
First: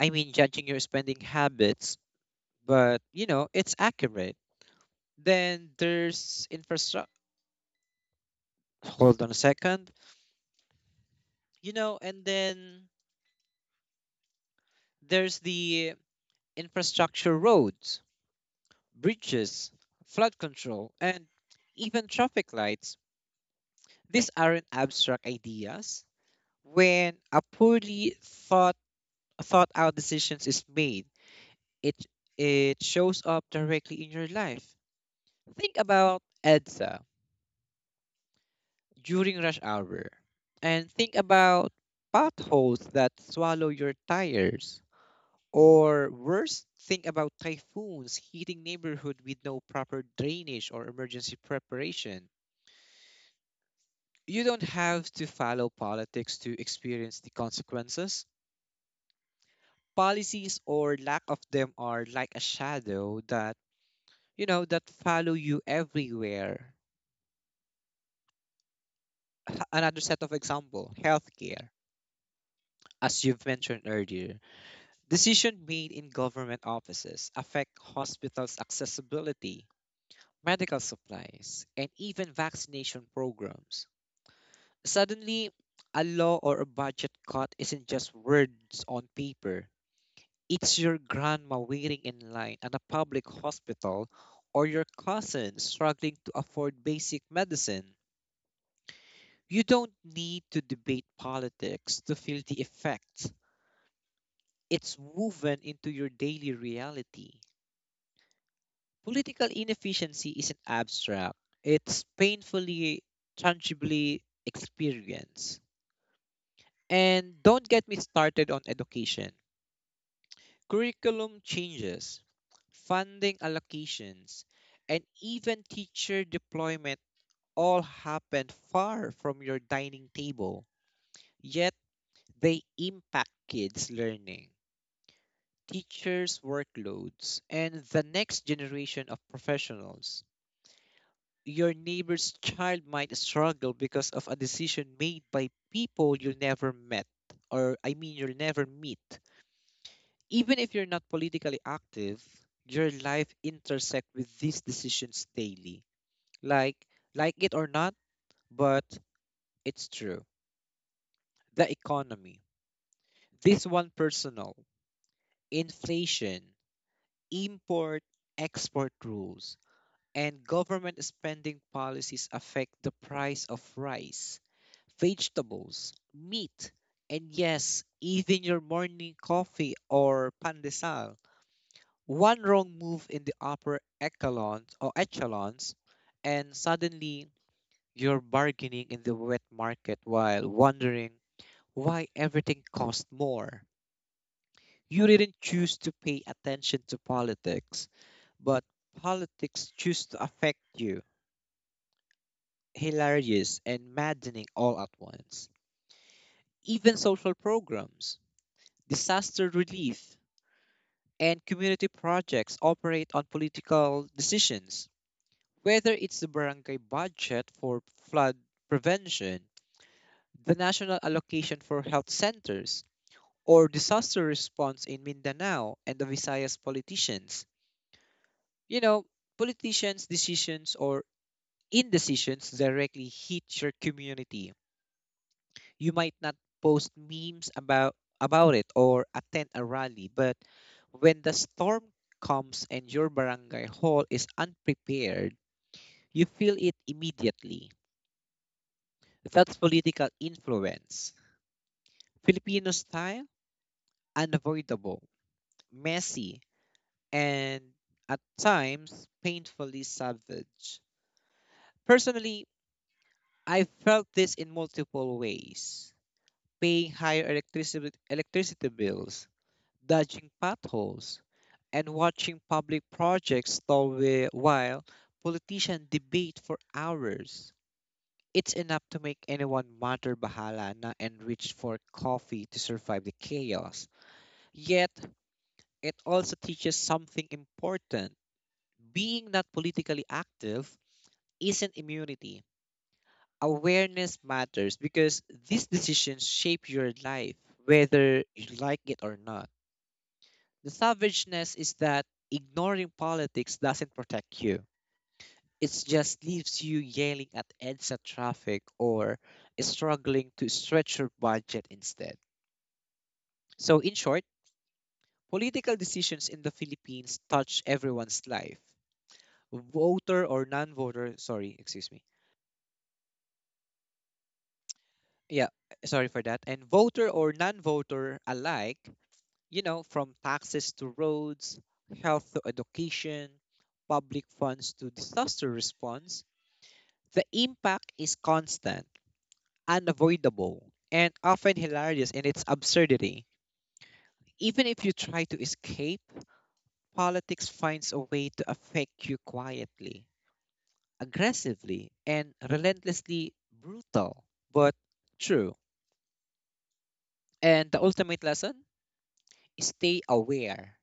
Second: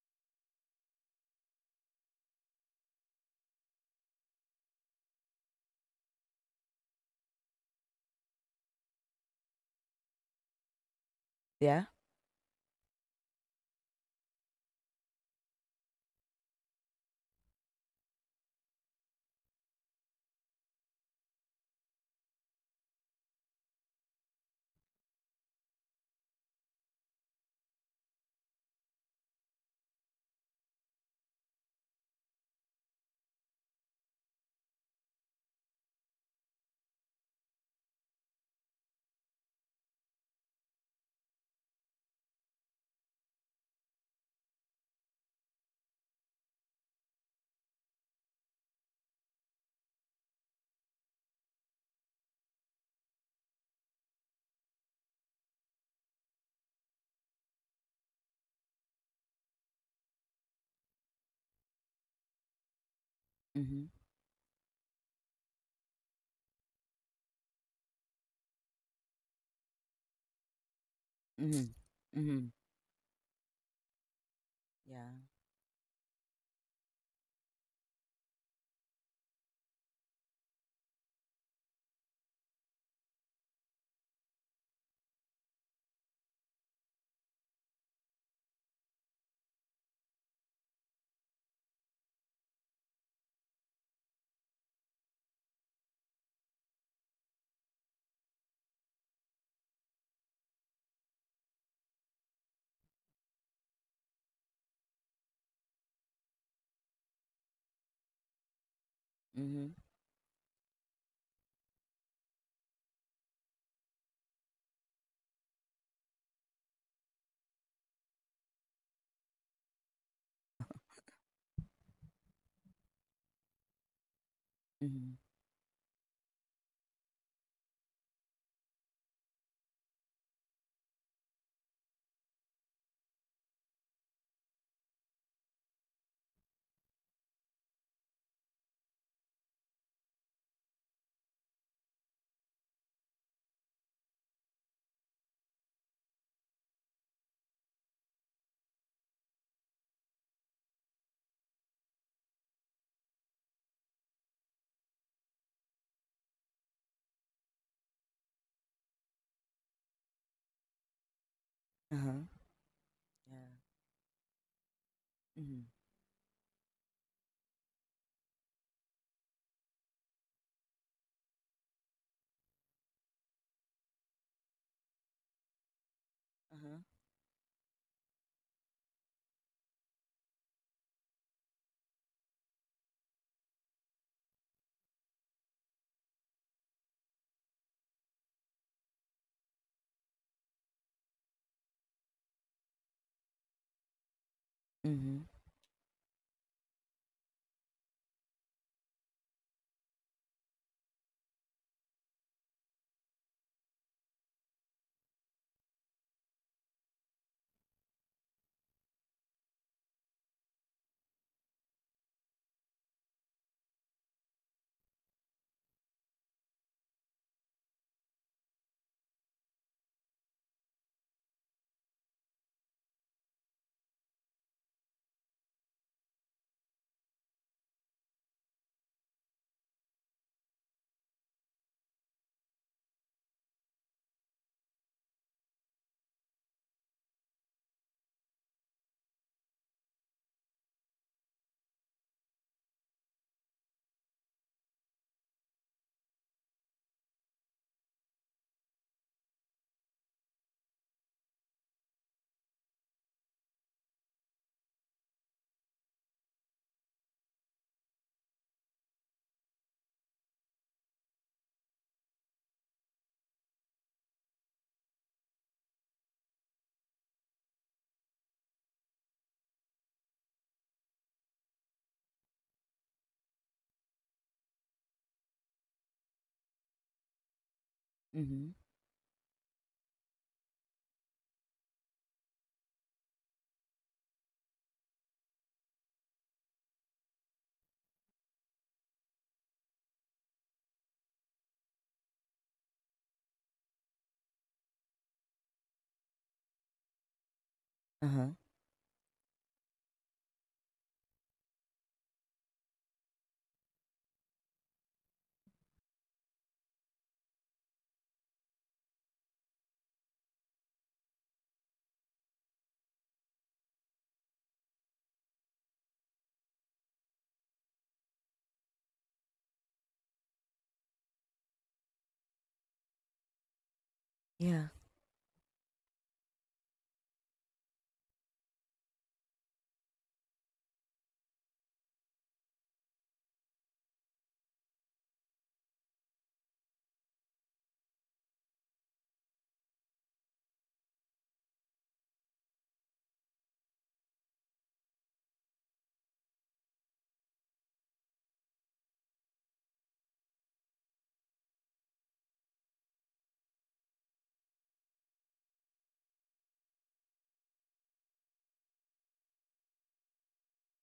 S1: I mean, judging your spending habits, but it's accurate. Then there's infrastructure. Hold on a second. You
S2: Yeah.
S1: know, and then there's the infrastructure: roads, bridges, flood control, and even traffic lights. These aren't abstract ideas. When a poorly thought thought out decisions is made, it it shows up directly in your life. Think about EDSA during rush hour, and think about potholes that swallow your tires. Or worse, think about typhoons hitting neighborhood with no proper drainage or emergency preparation. You don't have to follow politics to experience the consequences. Policies, or lack of them, are like a shadow that,
S2: Mm-hmm.
S1: you know, that follow you everywhere. [LAUGHS] Another set of example: healthcare.
S2: Mm-hmm. Mm-hmm.
S1: As you've mentioned earlier,
S2: Yeah.
S1: decision made in government offices affect hospitals' accessibility, medical supplies, and even vaccination programs. Suddenly, a law or a budget cut isn't just words on paper. It's your grandma waiting in line at a public hospital, or your cousin struggling to afford basic medicine. You don't need to debate politics to feel the effects. It's woven into your daily reality. Political
S2: Mm-hmm.
S1: inefficiency isn't abstract, it's painfully, tangibly experienced. And don't get me started on education. Curriculum changes, funding allocations, and
S2: Mhm.
S1: even teacher deployment all happen far from your dining table, yet they impact kids' learning, teachers' workloads, and the next generation of professionals. Your neighbor's child might struggle because of a decision made by people you'll never met, or I mean, you'll never meet. Even if you're not politically active, your life intersect with these decisions daily. Like like it or not, but it's true. The
S2: Uh-huh.
S1: economy.
S2: Yeah.
S1: This one personal.
S2: Mhm.
S1: Inflation, import, export rules, and government spending policies affect the price of rice, vegetables, meat,
S2: Uh-huh.
S1: and yes, even your morning coffee or pandesal. One wrong move in the upper echelons or echelons, and suddenly you're bargaining in the wet market while wondering why everything costs more. You
S2: Mhm.
S1: didn't choose to pay attention to politics, but politics choose to affect you. Hilarious and maddening all at once. Even social programs, disaster relief, and community projects operate on political decisions whether it's the barangay budget for flood prevention, the national allocation for health centers, or disaster response in Mindanao and the Visayas politicians. You know, politicians' decisions or indecisions directly hit your community. You might not post memes about it or attend a rally, but when the storm comes and your barangay hall is unprepared, you feel it immediately. That's political influence. Filipino style, unavoidable, messy, and at times painfully savage. Personally, I felt this in multiple ways paying higher electricity bills, dodging potholes, and watching public projects stall while politicians debate for hours. It's
S2: Mhm.
S1: enough to make anyone mutter bahala na and reach for coffee to survive the chaos. Yet, it also teaches something important. Being not politically active isn't immunity. Awareness matters because these decisions shape your life, whether
S2: Uh-huh.
S1: you like it or not. The savageness is that ignoring politics doesn't protect you, it just leaves you yelling at EDSA traffic or struggling to stretch your budget instead. So, in short, political decisions in the Philippines touch everyone's life, voter or non-voter, sorry, excuse me,
S2: Yeah.
S1: yeah, sorry for that, and voter or non-voter alike, you know, from taxes to roads, health to education, public funds to disaster response, the impact is constant, unavoidable, and often hilarious in its absurdity. Even if you try to escape, politics finds a way to affect you quietly, aggressively, and relentlessly. Brutal, but true. And the ultimate lesson, stay aware,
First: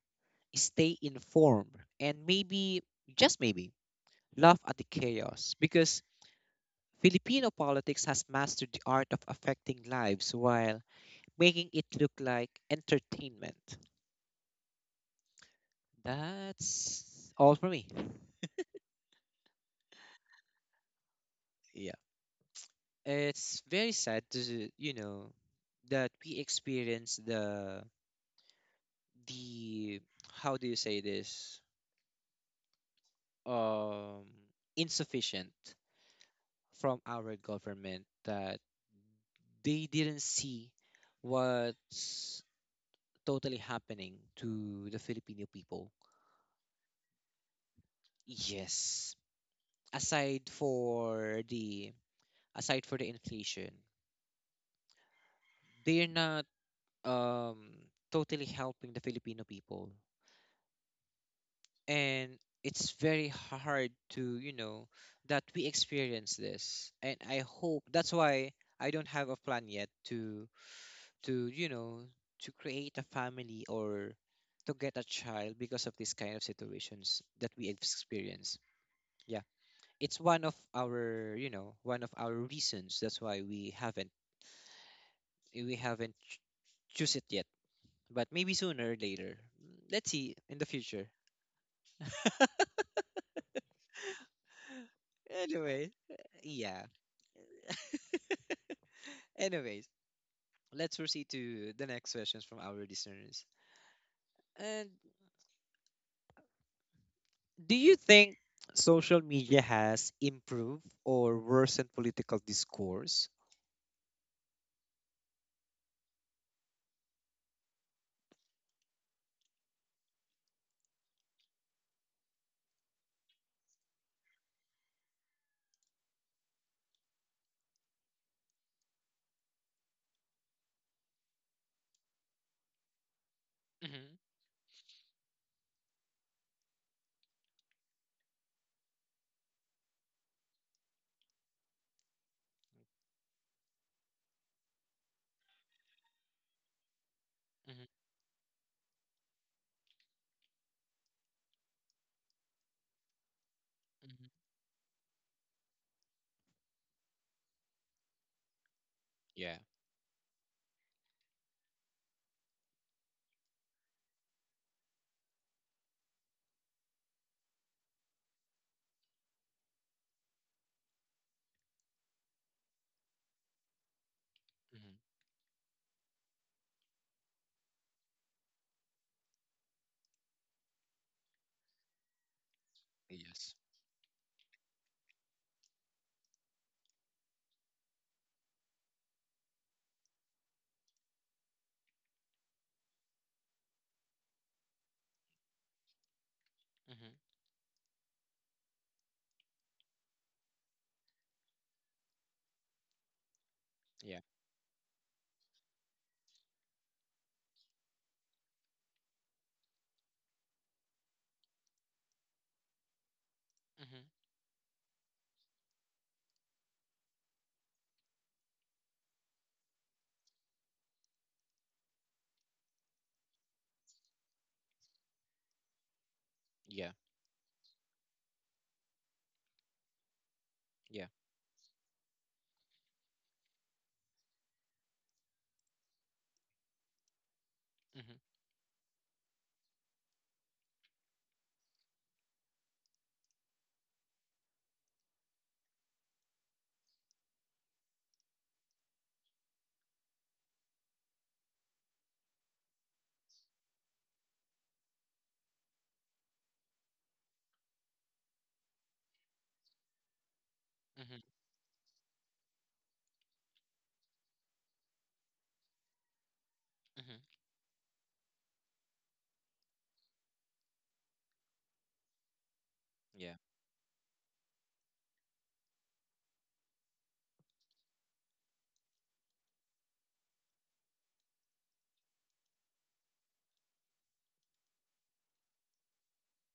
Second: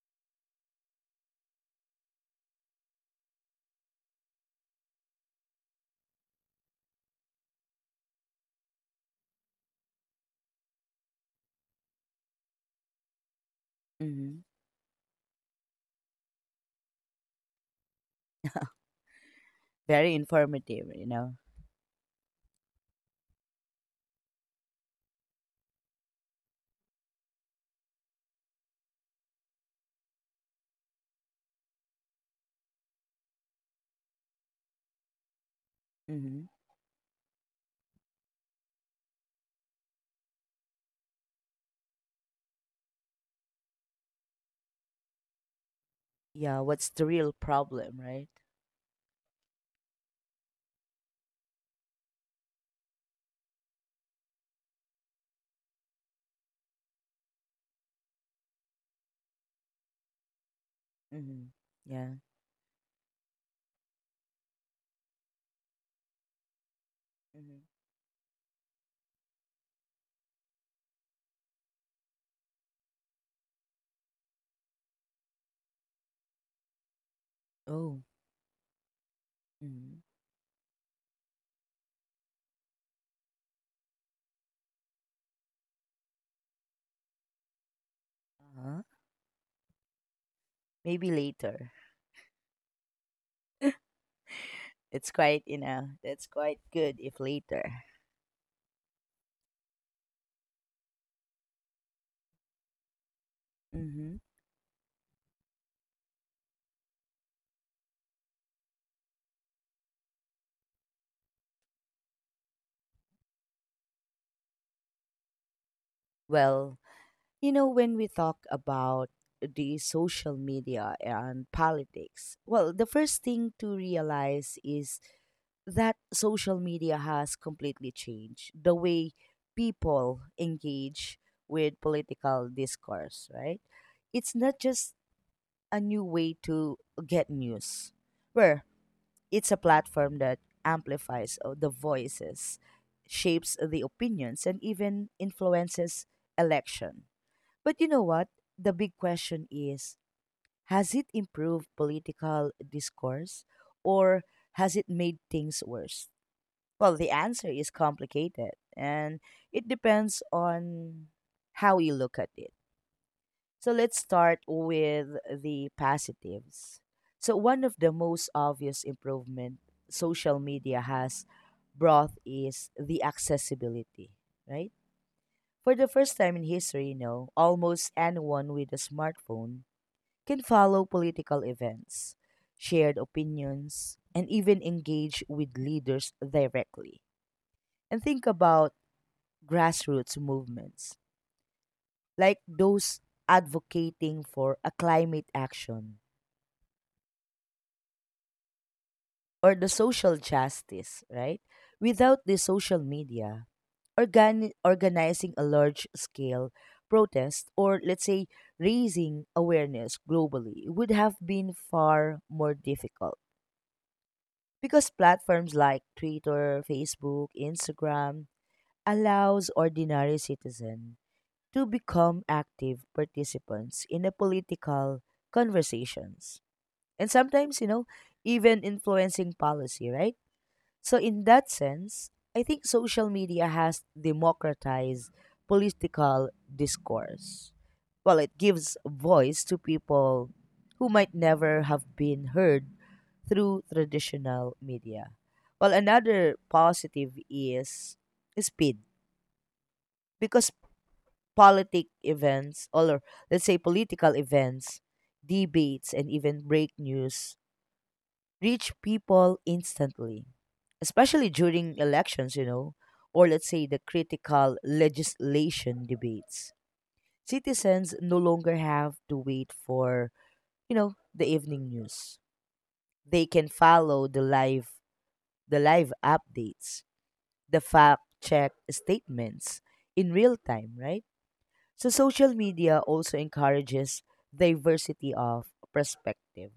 S1: stay informed, and maybe, just maybe, laugh at the chaos because Filipino politics has mastered the art of affecting lives while making it look like entertainment.
S2: Mhm.
S1: That's all for me.
S2: Very informative.
S1: Yeah. It's very sad to, you know, that we experience the how do you say this? Um, Insufficient
S2: Mhm.
S1: from our government that they didn't see what's totally happening to the Filipino people.
S2: Yeah, what's the real problem, right?
S1: Yes. Aside for the Aside for the inflation, they're not um totally helping the Filipino people.
S2: Mhm. Yeah.
S1: And it's very hard to, you know, that we experience this. And I
S2: Mhm.
S1: hope that's why I don't have a plan yet to you know to create a family or to get a child because of this kind of situations that we
S2: Oh.
S1: experience. Yeah,
S2: Mhm.
S1: it's one of our, you know, one of our reasons that's why we haven't we haven't ch- choose it yet, but maybe
S2: Uh-huh.
S1: sooner or later, let's see in the future.
S2: Maybe later. It's quite,
S1: Anyway,
S2: that's
S1: [LAUGHS]
S2: quite
S1: yeah,
S2: good if later.
S1: anyways, let's proceed to the next questions from our listeners.
S2: Mhm.
S1: And do you think social media has improved or worsened political discourse?
S2: Well, when we talk about the social media and politics, well, the first thing to realize is that social media has completely changed the way people engage with political discourse, right?
S1: Mm-hmm.
S2: It's not just a new way to get news, where it's a platform that amplifies the voices, shapes the opinions, and even influences election. But
S1: Mm-hmm.
S2: you know what? The big question is, has it improved political discourse, or
S1: Mm-hmm.
S2: has it made things worse? Well, the answer is complicated, and
S1: Yeah.
S2: it depends on how you look at it. So let's start with the positives. So one of the most obvious improvement social media has brought is the accessibility, right?
S1: Mm-hmm.
S2: For the first time in history, almost anyone with a smartphone can follow political events, shared
S1: Yes.
S2: opinions, and even engage with leaders directly. And think about grassroots movements, like those advocating for a climate action
S1: Mm-hmm.
S2: or the social justice, right? Without the social media,
S1: Yeah.
S2: organizing a large scale protest or let's say raising awareness globally would have been far more difficult,
S1: Mm-hmm.
S2: because platforms like Twitter, Facebook, Instagram allows ordinary citizens to become active participants in the political conversations,
S1: Yeah.
S2: and sometimes even influencing policy, right? So
S1: Yeah.
S2: in that sense, I think social media has democratized political discourse. Well,
S1: Mm-hmm.
S2: it gives voice to people who might never have been heard through traditional media. Well, another positive is speed, because politic events or let's say political events, debates, and even break news reach people instantly,
S1: Mm-hmm.
S2: especially during elections, or let's say the critical legislation debates.
S1: Mm-hmm.
S2: Citizens no longer have to wait for, the evening news. They
S1: Yeah.
S2: can follow the live updates, the fact check statements in real time, right? So social media also encourages diversity of perspective.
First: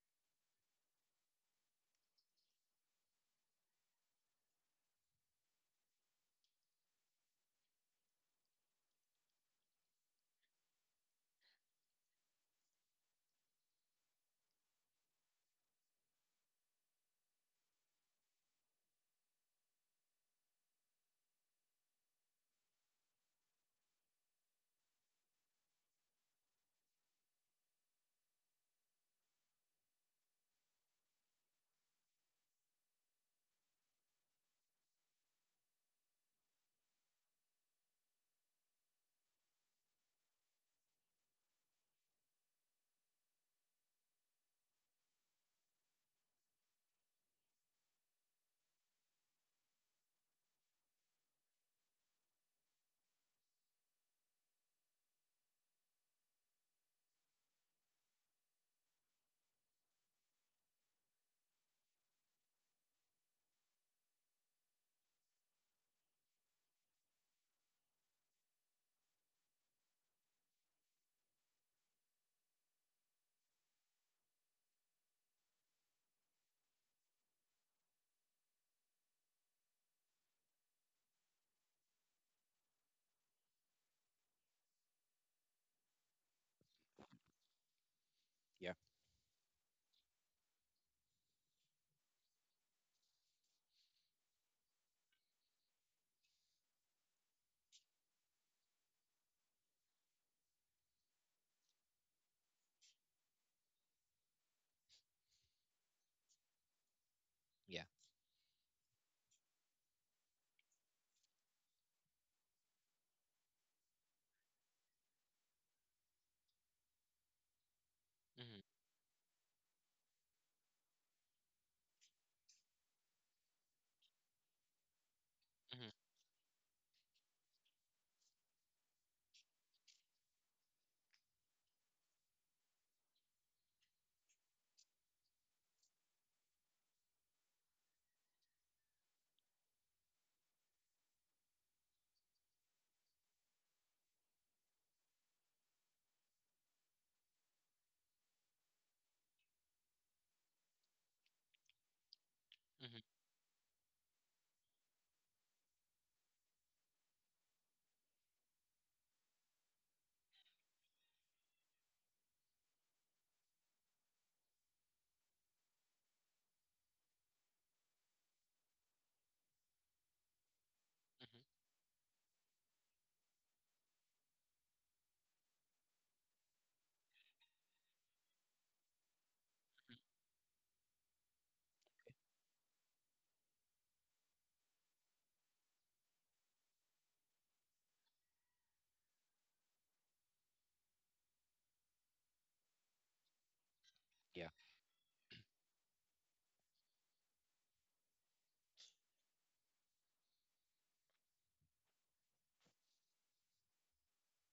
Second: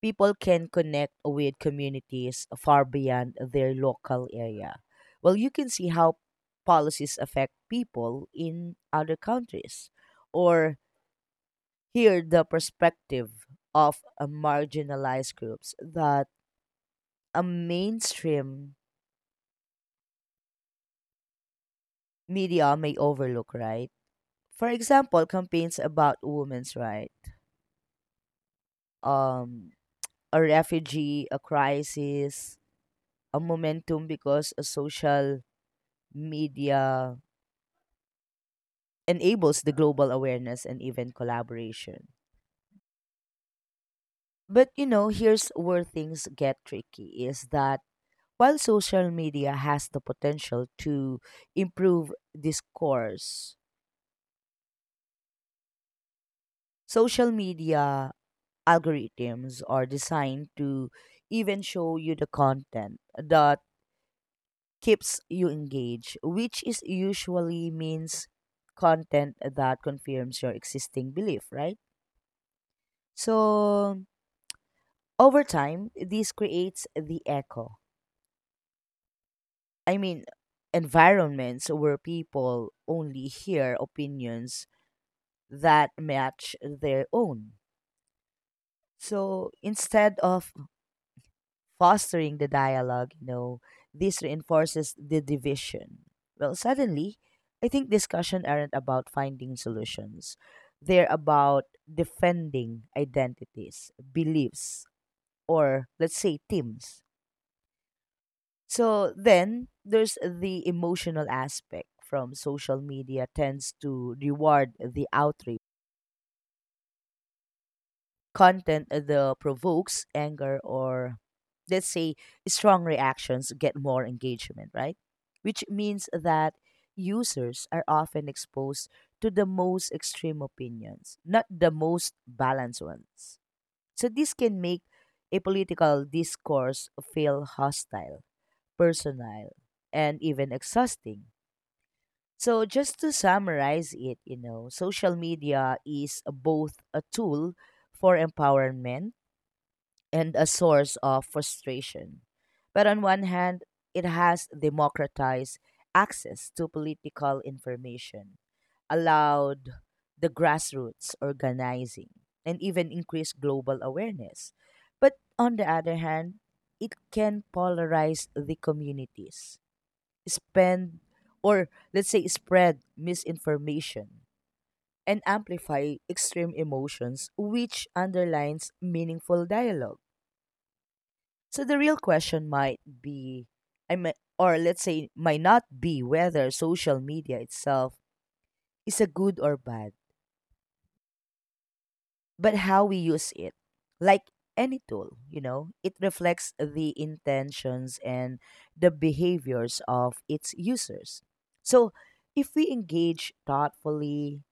S2: People can connect with communities far beyond their local area. Well, you can see how policies affect people in other countries or hear the perspective of marginalized groups that a mainstream media may overlook, right? For example, campaigns about women's rights, um a refugee, a crisis, a momentum because a social media enables the global awareness and even collaboration. But here's where things get tricky, is that while social media has the potential to improve discourse, social media algorithms are designed to even show you the content that keeps you engaged, which is usually means content that confirms your existing belief, right? So over time, this creates the echo. I mean, environments where people only hear opinions that match their own.
S1: Yeah.
S2: So instead of fostering the dialogue, this reinforces the division. Well, suddenly, I think discussion aren't about finding solutions. They're about defending identities, beliefs, or let's say teams.
S1: Yeah.
S2: So then there's the emotional aspect from social media tends to reward the outrage
S1: Mm-hmm.
S2: content that provokes anger or let's say strong reactions get more engagement, right? Which
S1: Mm-hmm.
S2: means that users are often exposed to the most extreme opinions, not the most balanced ones. So this can make a political discourse feel hostile, personal, and even exhausting. So just to summarize it, social media is both a tool for empowerment and a source of frustration. But on one hand, it has democratized access to political information, allowed the grassroots organizing, and even increased global awareness. But on the other hand, it can polarize the communities, spend
S1: Mm-hmm.
S2: or let's say spread misinformation, and amplify extreme emotions, which underlines meaningful
S1: Mm-hmm.
S2: dialogue. So the real question might be, I mean, or let's say, might not be whether social media itself is a good or bad, but how we use it. Like
S1: Yeah.
S2: any tool, it reflects the intentions and the behaviors of its users. So if we engage thoughtfully,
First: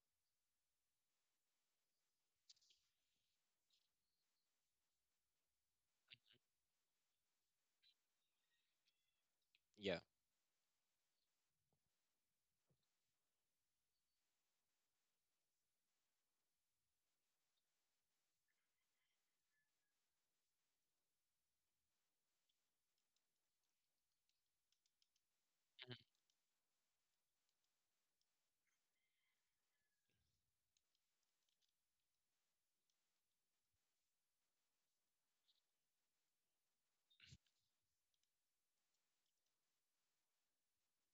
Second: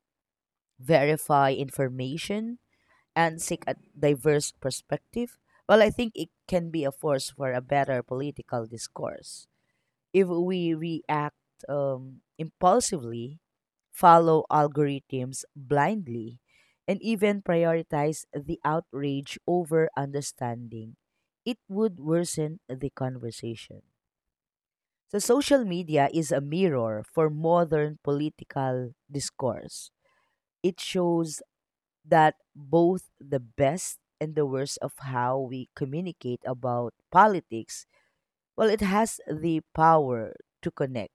S2: verify information, and seek a diverse perspective, well, I think it can be a force for a better political discourse.
S1: Yeah.
S2: If we react impulsively, follow algorithms blindly, and even prioritize the outrage over understanding, it would worsen the conversation. So, social
S1: Mhm.
S2: media is a mirror for modern political discourse. It shows that both the best and the worst of how we communicate about politics. Well, it has the power to connect,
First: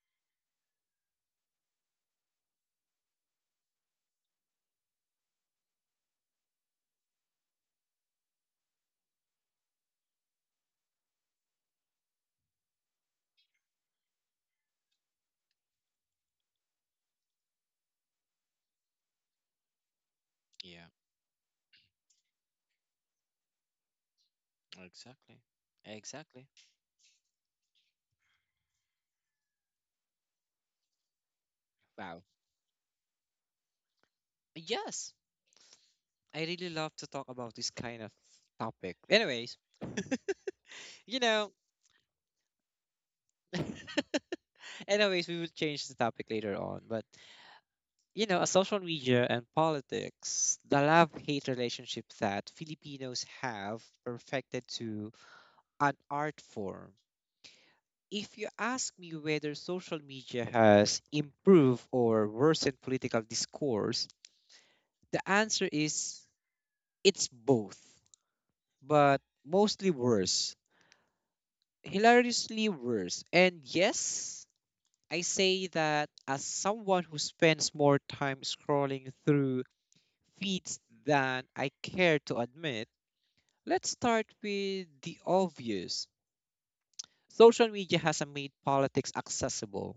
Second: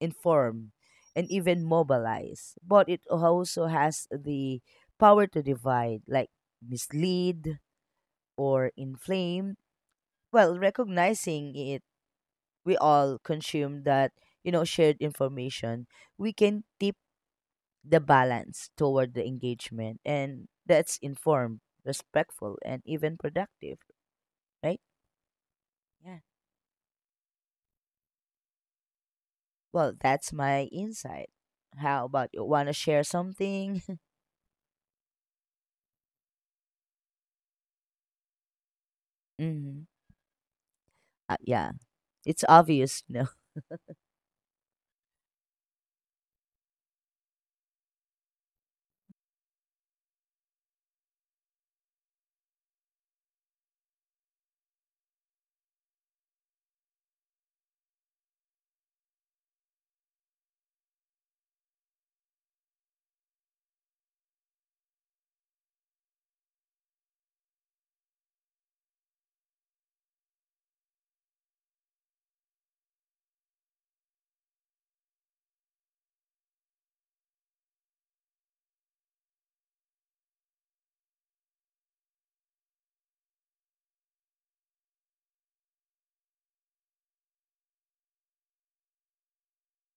S2: inform, and even mobilize. But it also has the power to divide, like mislead or inflame. Well, recognizing it, we all consume that, shared information. We can tip the balance toward the engagement, and
S1: Yeah.
S2: that's informed, respectful, and even productive, right?
S1: Exactly.
S2: Yeah.
S1: Exactly.
S2: Well, that's my insight. How
S1: Wow.
S2: about you? Want to share something?
S1: Yes. I really love to talk about this kind of topic.
S2: [LAUGHS]
S1: Anyways,
S2: Hmm.
S1: you
S2: uh,
S1: know,
S2: yeah, it's obvious. No.
S1: anyways, we will change the topic later on. But, you know, a social media and politics, the love hate relationship that Filipinos have perfected to an art form. If you ask me whether social media has improved or worsened political discourse, the answer is it's both, but mostly worse, hilariously worse. And yes, I say that as someone who spends more time scrolling through feeds than I care to admit. Let's start with the obvious. Social media has made politics accessible.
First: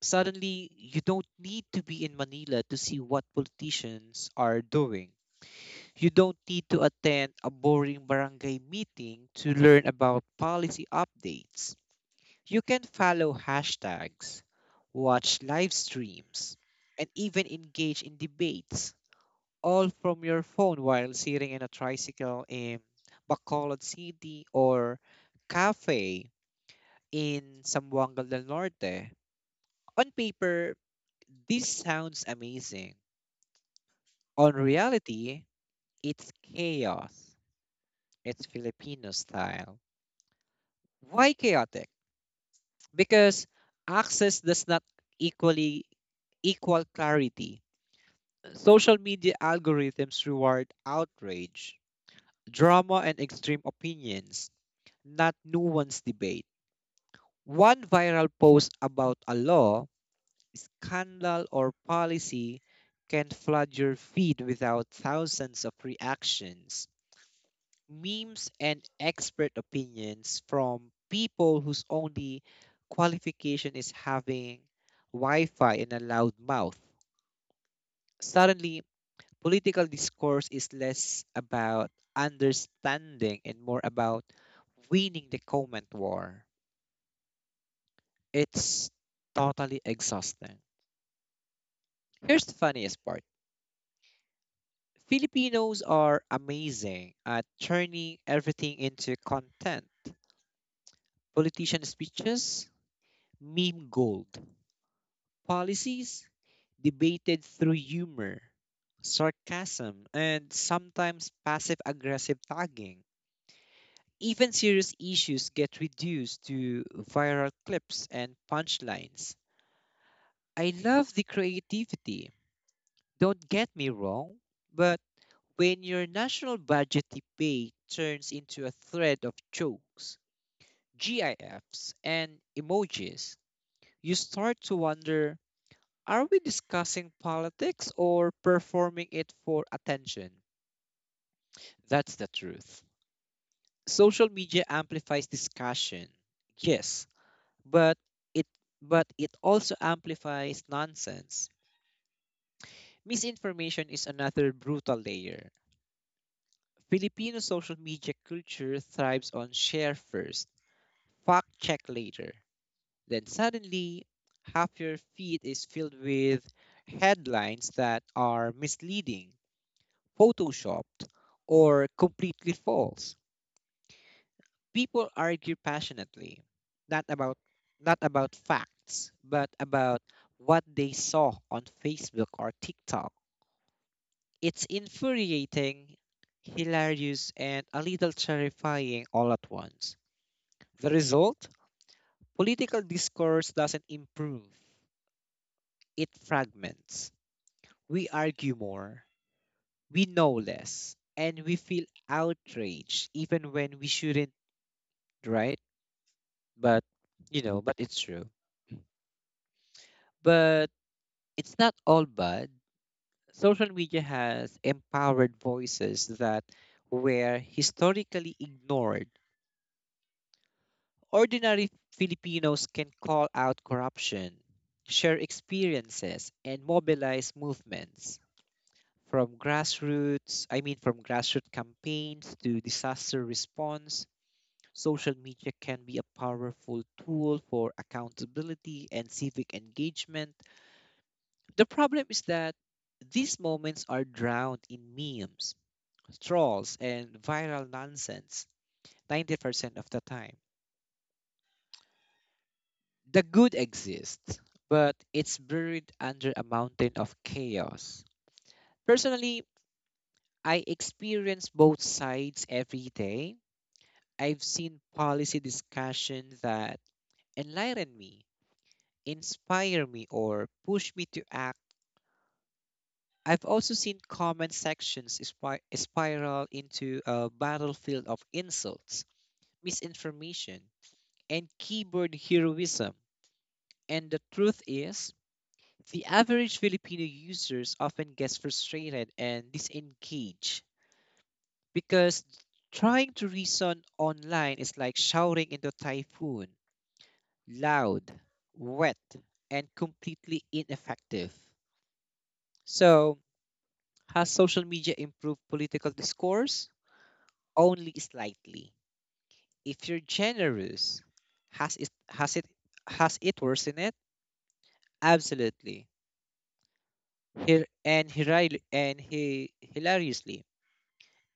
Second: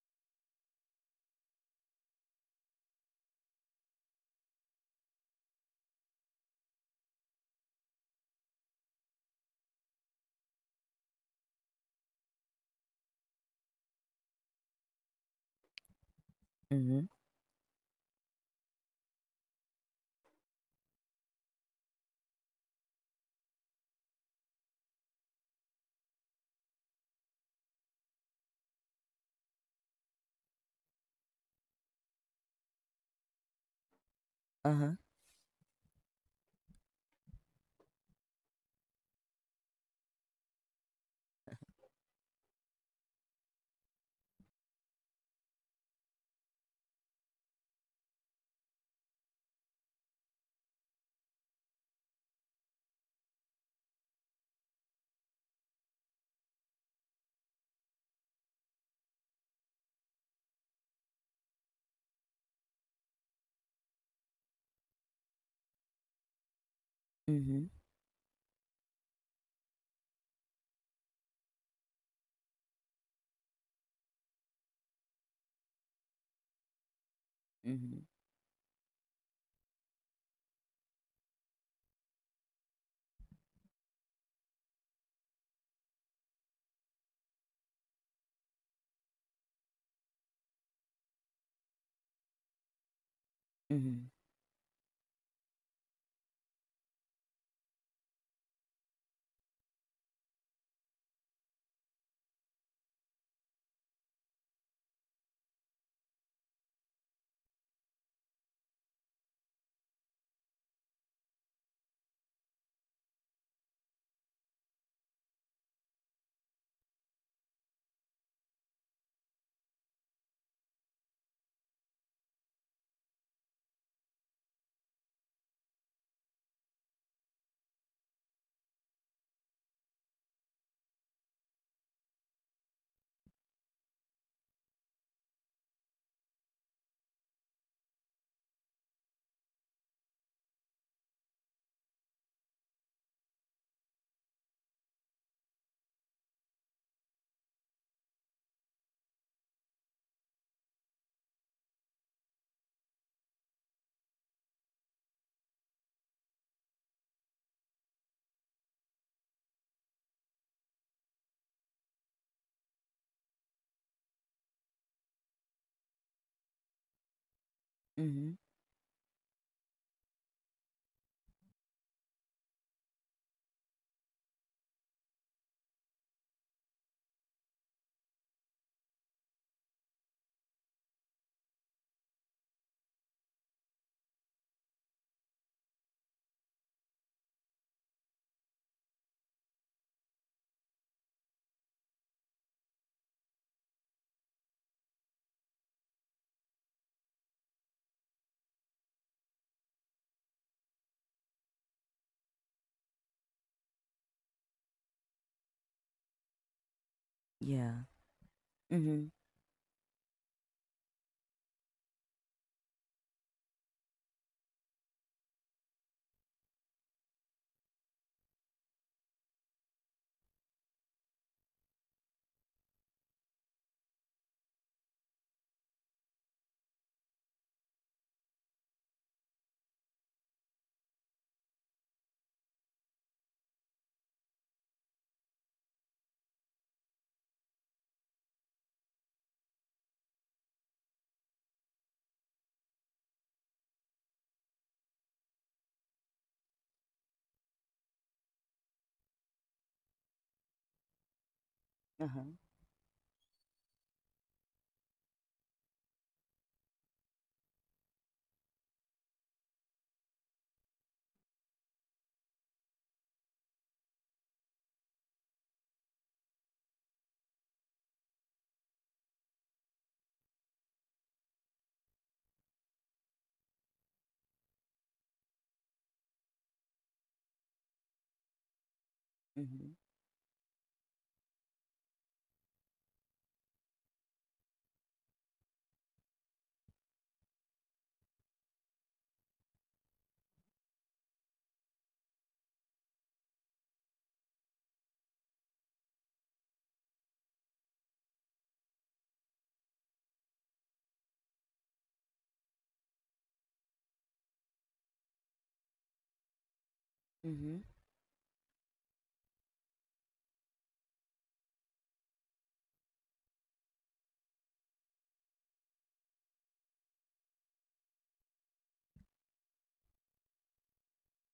S1: Suddenly, you don't need to be in Manila to see what politicians are doing. You don't need to attend a boring barangay meeting to learn about policy updates. You can follow hashtags, watch live streams, and
S2: Mhm.
S1: even engage in debates, all from your phone while sitting in a tricycle in Bacolod City or cafe in Sambuanga del Norte. On paper, this sounds amazing. On
S2: Uh-huh.
S1: reality, it's chaos. It's Filipino style. Why chaotic? Because access does not equally equal clarity. Social media algorithms reward outrage, drama, and extreme opinions, not nuanced debate. One viral post about a law, scandal, or policy can flood your feed without thousands of reactions.
S2: Mhm.
S1: Memes and expert opinions from people whose only qualification is having Wi Fi and a loud mouth.
S2: Mhm.
S1: Suddenly, political discourse is less about understanding and more about winning the comment war. It's totally exhausting. Here's the funniest part.
S2: Mhm.
S1: Filipinos are amazing at turning everything into content. Politician speeches, meme gold. Policies debated through humor, sarcasm, and sometimes passive aggressive tagging. Even serious issues get reduced to viral clips and punchlines. I love the creativity. Don't get me wrong, but when your national budget debate turns into a thread of jokes, GIFs, and emojis, you start to wonder. Are we discussing politics or performing it for attention? That's the truth. Social media amplifies discussion. Yes, but it it also amplifies nonsense. Misinformation is another brutal layer. Filipino social media culture thrives on share first, fact check later. Then suddenly, half your feed is filled with headlines that
S2: Mhm.
S1: are misleading, photoshopped, or completely false. People argue passionately, not about not about facts, but about what they saw on Facebook or TikTok. It's infuriating, hilarious, and a little terrifying all at once. The result? Political discourse doesn't improve. It fragments. We argue more, we know less, and we feel outraged even when we shouldn't, right? But you know, but
S2: Yeah.
S1: it's true.
S2: Mhm.
S1: But it's not all bad. Social media has empowered voices that were historically ignored. Ordinary Filipinos can call out corruption, share experiences, and mobilize movements. From grassroots campaigns to disaster response, social media can be a powerful tool for accountability and civic engagement. The problem is that these moments are drowned in memes, trolls, and viral nonsense 90% of the time.
S2: Uh-huh.
S1: The good exists, but it's buried under a mountain of chaos. Personally, I experience both sides every day. I've seen policy discussions that enlighten me, inspire me, or push me to act. I've also seen comment sections spiral into a battlefield of insults,
S2: Mhm.
S1: misinformation, and keyboard heroism. And the truth is, the average Filipino users often gets frustrated and disengaged because trying to reason online is like shouting into a typhoon, loud, wet, and completely ineffective. So, has social media improved political discourse?
S2: Mhm.
S1: Only slightly. If you're generous, has it has it has it worsened it? Absolutely. Here and hiri- and he hilariously,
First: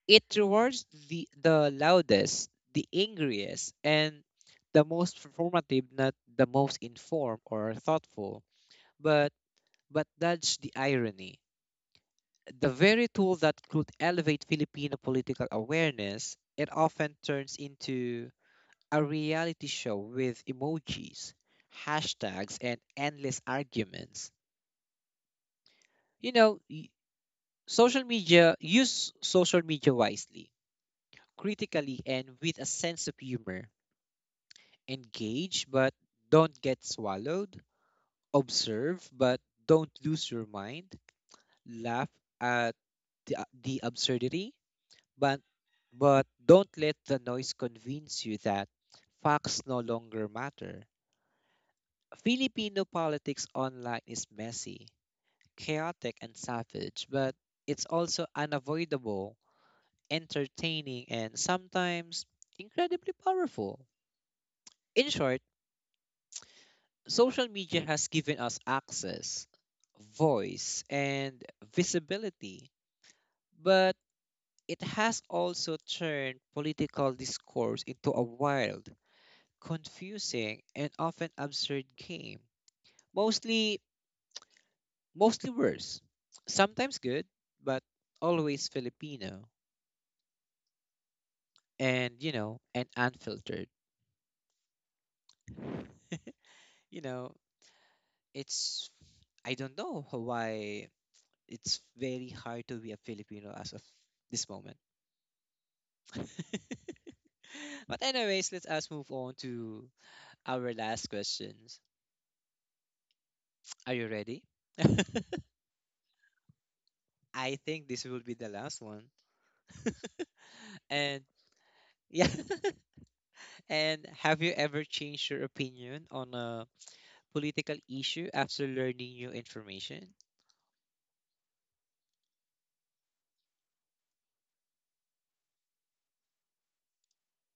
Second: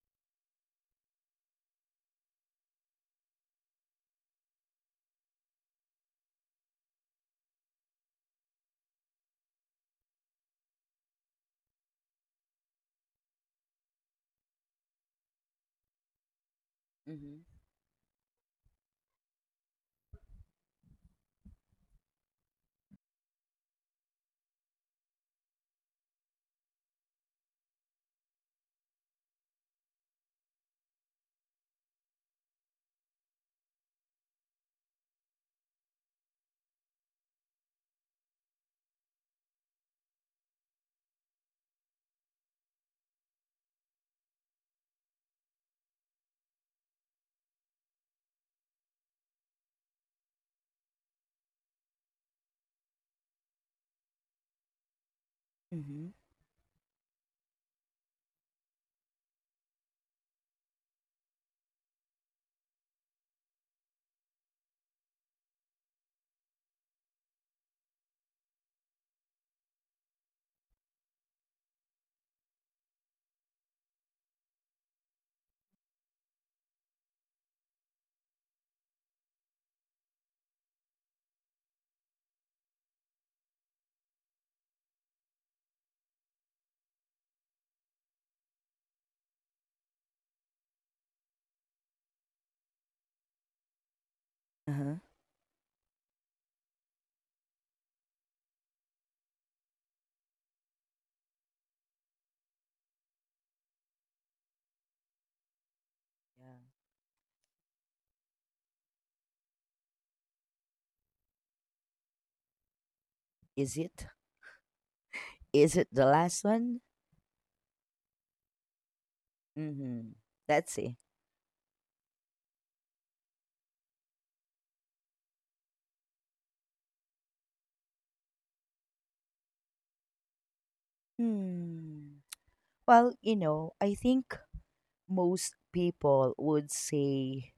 S1: it rewards the loudest, the angriest, and the most performative, not the most informed or thoughtful. But that's the irony. The very tool that could elevate Filipino political awareness, it often
S2: Mhm.
S1: turns into a reality show with emojis, hashtags, and endless arguments. You know, y- Social media, use social media wisely, critically, and with a sense of humor. Engage, but don't get swallowed. Observe, but don't lose your mind. Laugh at the, the absurdity, but, don't let the noise convince you that facts no longer matter. Filipino politics online is messy,
S2: Mhm.
S1: chaotic and savage, but it's also unavoidable, entertaining, and sometimes incredibly powerful. In short, social media has given us access, voice, and visibility, but it has also turned political discourse into a wild, confusing, and often absurd game. Mostly, Mostly worse. Sometimes good, but always Filipino. And you know, and unfiltered,
S2: Uh-huh.
S1: you know, it's, I don't know why it's very hard to be a Filipino as of this moment.
S2: Yeah.
S1: [LAUGHS] But anyways, let us move on to our last questions.
S2: Is
S1: Are
S2: it?
S1: you ready?
S2: Is it the last one?
S1: [LAUGHS] I think this will be the last one.
S2: Mhm. Let's
S1: [LAUGHS]
S2: see.
S1: And yeah, [LAUGHS] and have you ever changed your opinion on a political issue after learning new information?
S2: Hmm. Well, I think most people would say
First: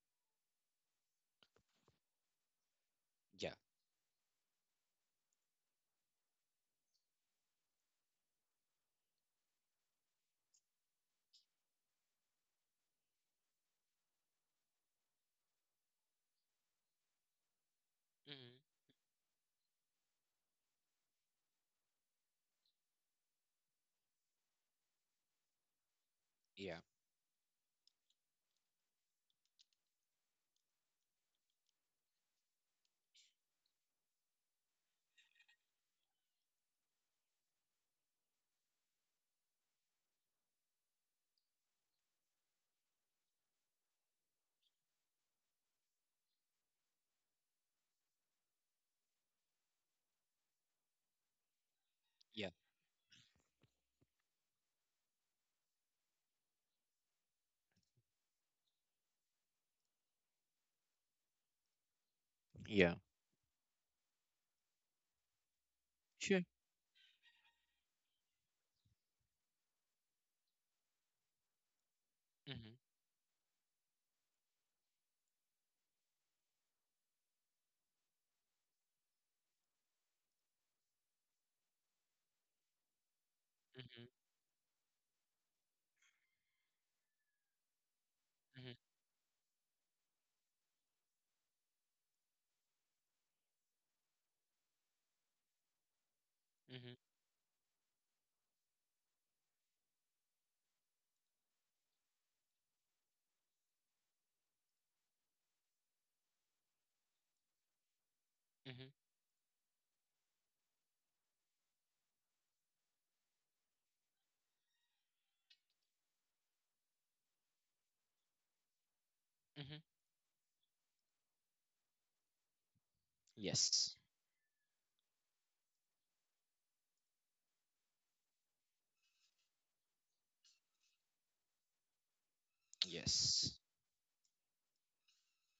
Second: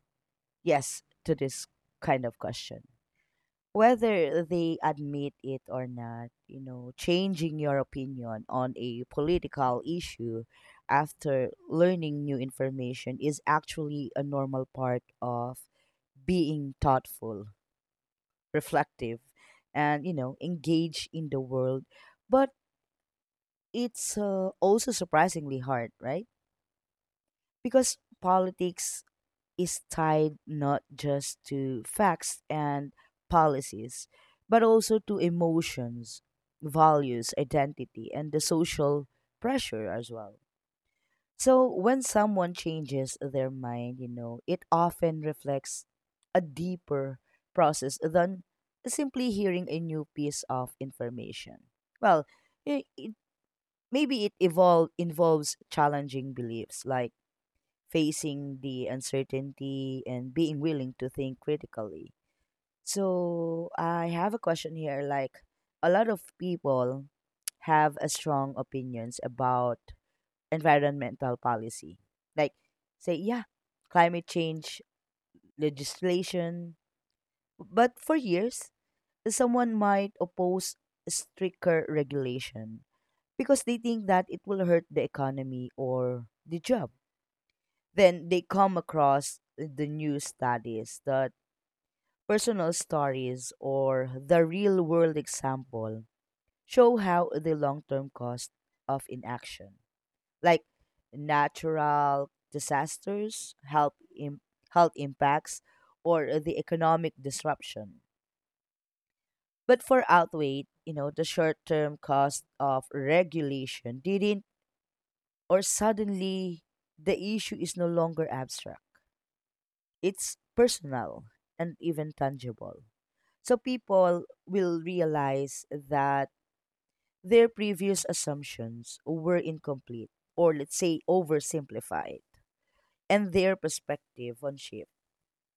S2: yes to this kind of question.
S1: Yeah.
S2: Whether they admit it or not, changing your opinion on a political issue after learning new information is actually a normal part of being thoughtful,
S1: Mhm.
S2: reflective, and engaged in the world. But it's also surprisingly hard, right?
S1: Yeah,
S2: Because politics is tied not just to facts and policies, but also to emotions, values, identity, and the social pressure as well. So when someone changes their mind, it often reflects a deeper process than simply hearing a new piece of information. Well,
S1: yeah, yeah.
S2: it, maybe it involves challenging beliefs, like facing the uncertainty and being willing to think critically.
S1: Yeah.
S2: So, I have a question here, like a lot of
S1: Sure.
S2: people have a strong opinions about environmental policy. Like
S1: Mhm.
S2: say yeah, climate change legislation, but for years someone might oppose stricter regulation because they think
S1: Mhm,
S2: that it will hurt the economy or the job. Then they
S1: mhm,
S2: come across the new studies, that personal stories or the real world example
S1: mhm,
S2: show how the long term cost of inaction, like natural disasters, health, Im- health impacts, or the economic disruption.
S1: mhm,
S2: But for outweighed, the short term cost of regulation didn't, or suddenly the issue is no longer abstract.
S1: mhm.
S2: It's personal and even tangible. So
S1: Yes.
S2: people will realize that their previous assumptions were incomplete or let's say oversimplified, and
S1: Yes.
S2: their perspective on shift.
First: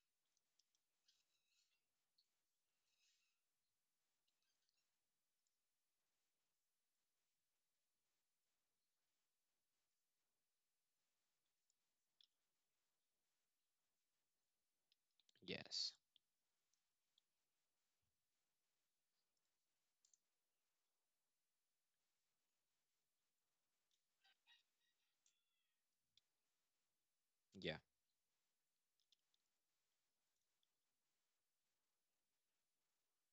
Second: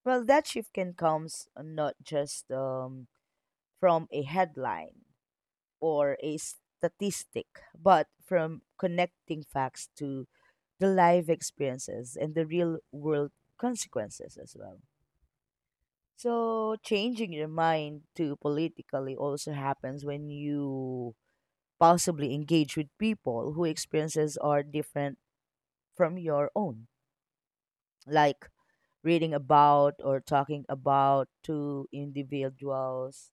S2: Well, that shift can come not just from a headline or a statistic, but from connecting facts to the life experiences and the real world consequences as well.
S1: Yes.
S2: So changing your mind to politically also happens when you possibly engage with people whose experiences are different from your own.
S1: Yeah.
S2: Like reading about or talking about to individuals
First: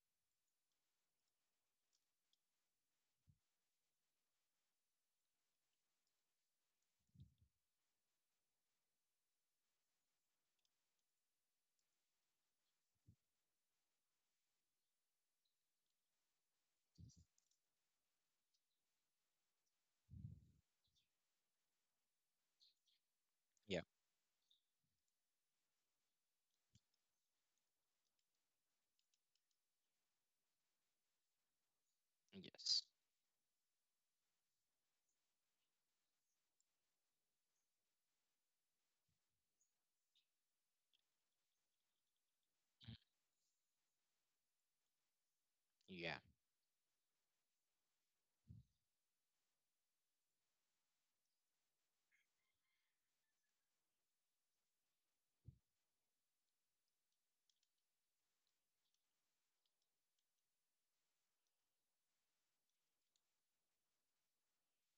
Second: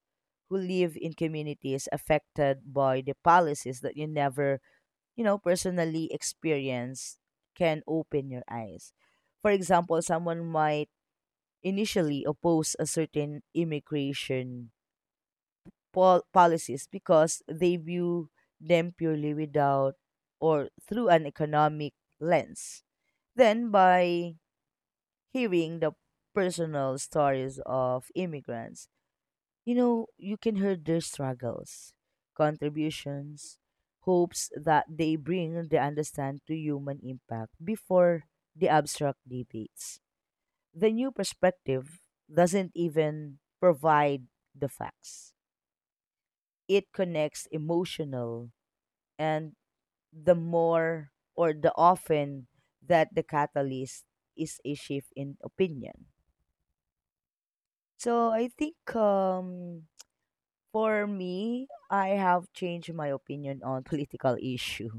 S2: who live in communities affected by the policies that you never, personally experience, can open your eyes. For example, someone might initially oppose a certain immigration policies because they view them purely without or through an economic lens. Then,
S1: Yeah.
S2: by hearing the personal stories of immigrants, you can hear their struggles,
S1: Yes.
S2: contributions, hopes that they bring the understand to human impact before the abstract debates. The new perspective doesn't even provide the facts.
S1: Yeah.
S2: It connects emotional, and the more or the often that the catalyst is a shift in opinion. So I think, for me, I have changed my opinion on [LAUGHS] political issue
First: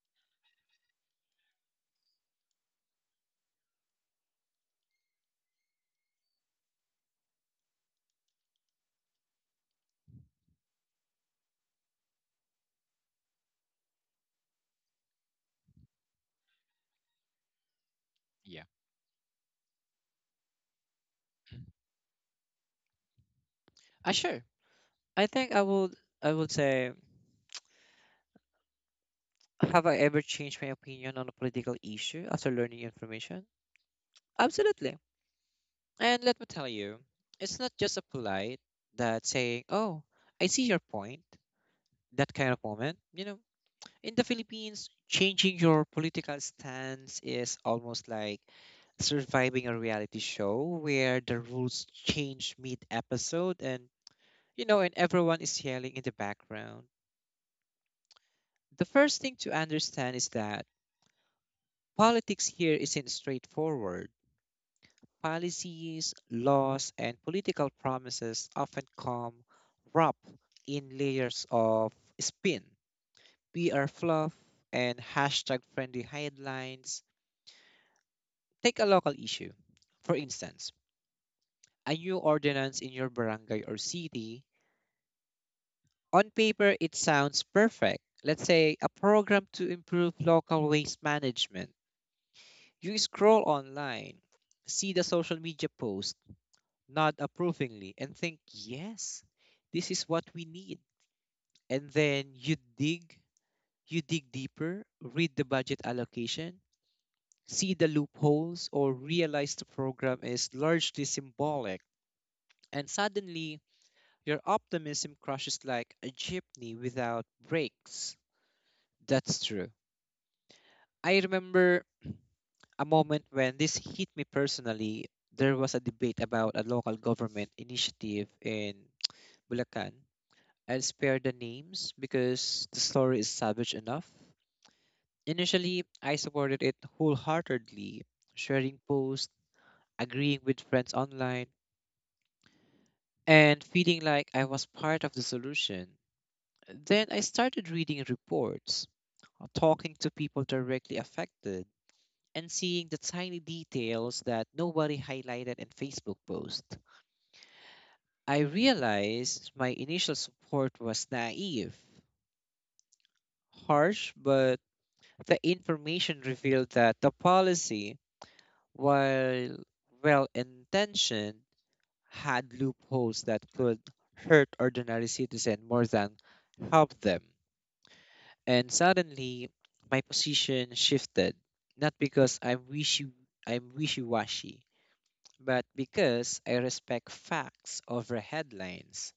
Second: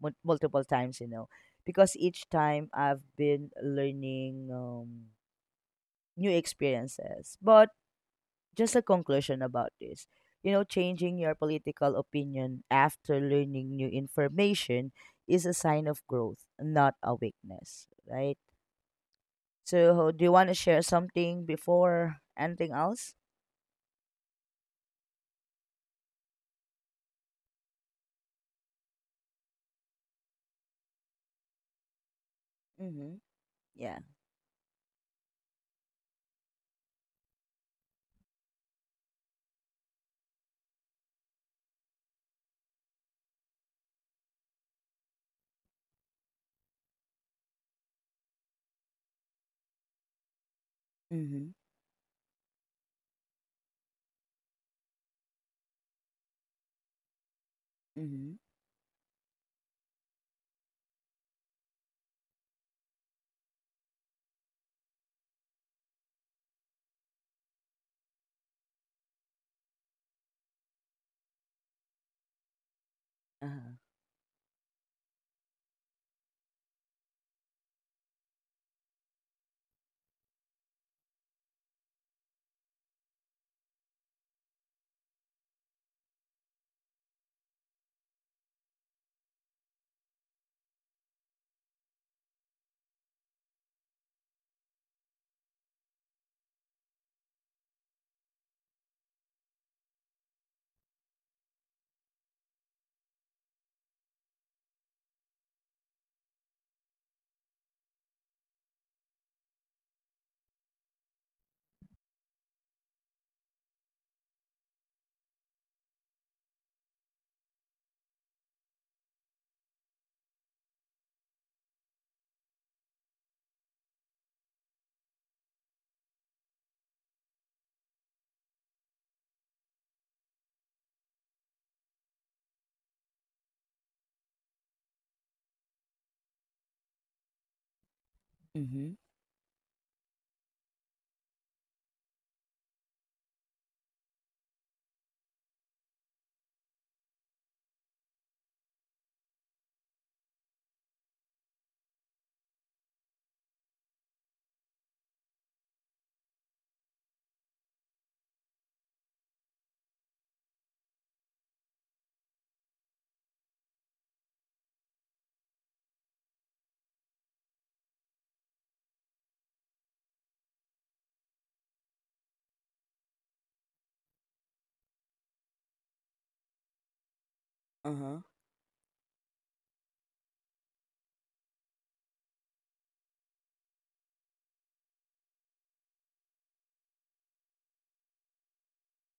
S2: multiple times, because each time I've been learning new experiences. But just a conclusion about this. Changing your political opinion after learning new information is a sign of growth, not a weakness, right?
S1: Yeah.
S2: So, do you want to share something before anything else?
S1: Sure. I think I would say, have I ever changed my opinion on a political issue after learning
S2: Mm-hmm.
S1: information?
S2: Yeah.
S1: Absolutely. And let me tell you, it's not just a polite that saying, "Oh, I see your point." That kind of moment, you know, in the Philippines, changing your political stance is almost like surviving a reality show where the
S2: Mm-hmm.
S1: rules change mid episode, and you know, and everyone is yelling in the background.
S2: Mm-hmm.
S1: The first thing to understand is that politics here isn't straightforward. Policies, laws, and political promises often come wrapped in layers of spin,
S2: Uh-huh.
S1: PR fluff, and hashtag friendly headlines. Take a local issue. For instance, a new ordinance in your barangay or city. On paper, it sounds perfect. Let's say a program to improve local waste management. You scroll online, see the social media post, nod approvingly, and think, yes, this is what we need. And then you dig deeper, read the budget allocation, see the loopholes, or realize the program is largely symbolic. And suddenly, your optimism crushes like a jeepney without brakes. That's true. I remember a moment when this hit me personally. There was a debate about a local government initiative in Bulacan. I'll spare the names because the story is savage enough. Initially, I supported it wholeheartedly, sharing
S2: Mm-hmm.
S1: posts, agreeing with friends online, and feeling like I was part of the solution. Then I started reading reports, talking to people directly affected, and seeing the tiny details that nobody highlighted in Facebook posts. I realized my initial support was naive, harsh, but the information revealed that the policy, while well intentioned, had loopholes that could hurt ordinary citizens more than help them.
S2: Uh-huh.
S1: And suddenly, my position shifted, not because I'm wishy-washy, but because I respect facts over headlines.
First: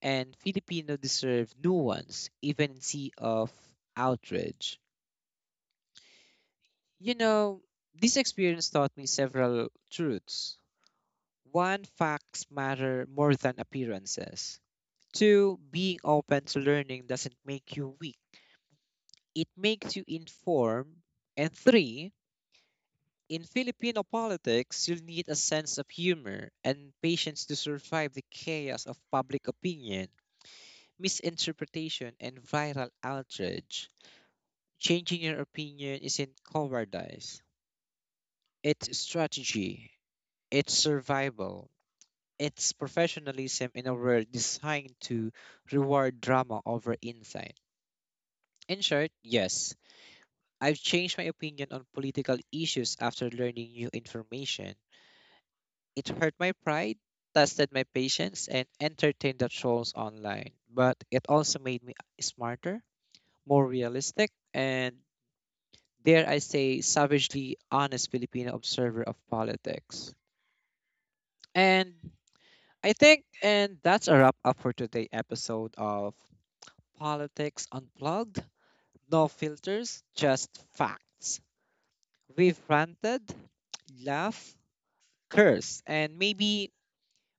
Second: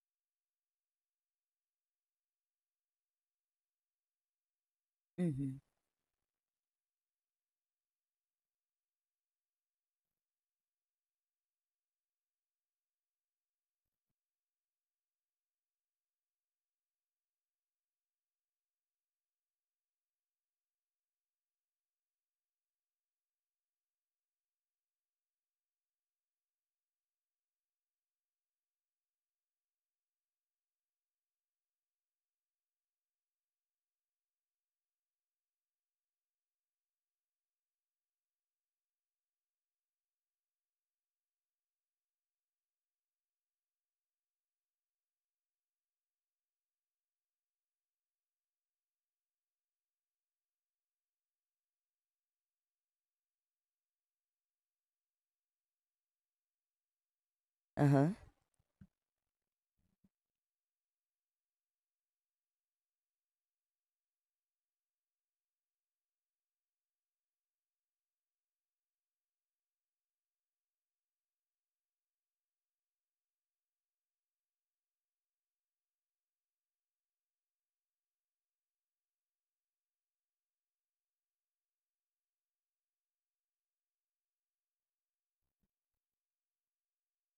S1: And Filipino deserve nuance, even in sea of outrage.
S2: Mm-hmm.
S1: You know, this experience taught me several truths. One, facts matter more than appearances. Two, being open to learning doesn't make you weak. It makes you informed. And three, in Filipino politics, you'll need a sense of humor and patience to survive the chaos of public opinion, misinterpretation, and viral outrage. Changing your opinion isn't cowardice, it's strategy, it's survival, it's professionalism in a world designed to reward drama over insight. In short, yes, I've changed my opinion on political issues after learning new information. It hurt my pride, tested my
S2: Uh-huh.
S1: patience, and entertained the trolls online. But it also made me smarter, more realistic, and dare I say, savagely honest Filipino observer of politics. And I think, and that's a wrap up for today's episode of Politics Unplugged. No filters, just facts. We've ranted, laughed, cursed, and maybe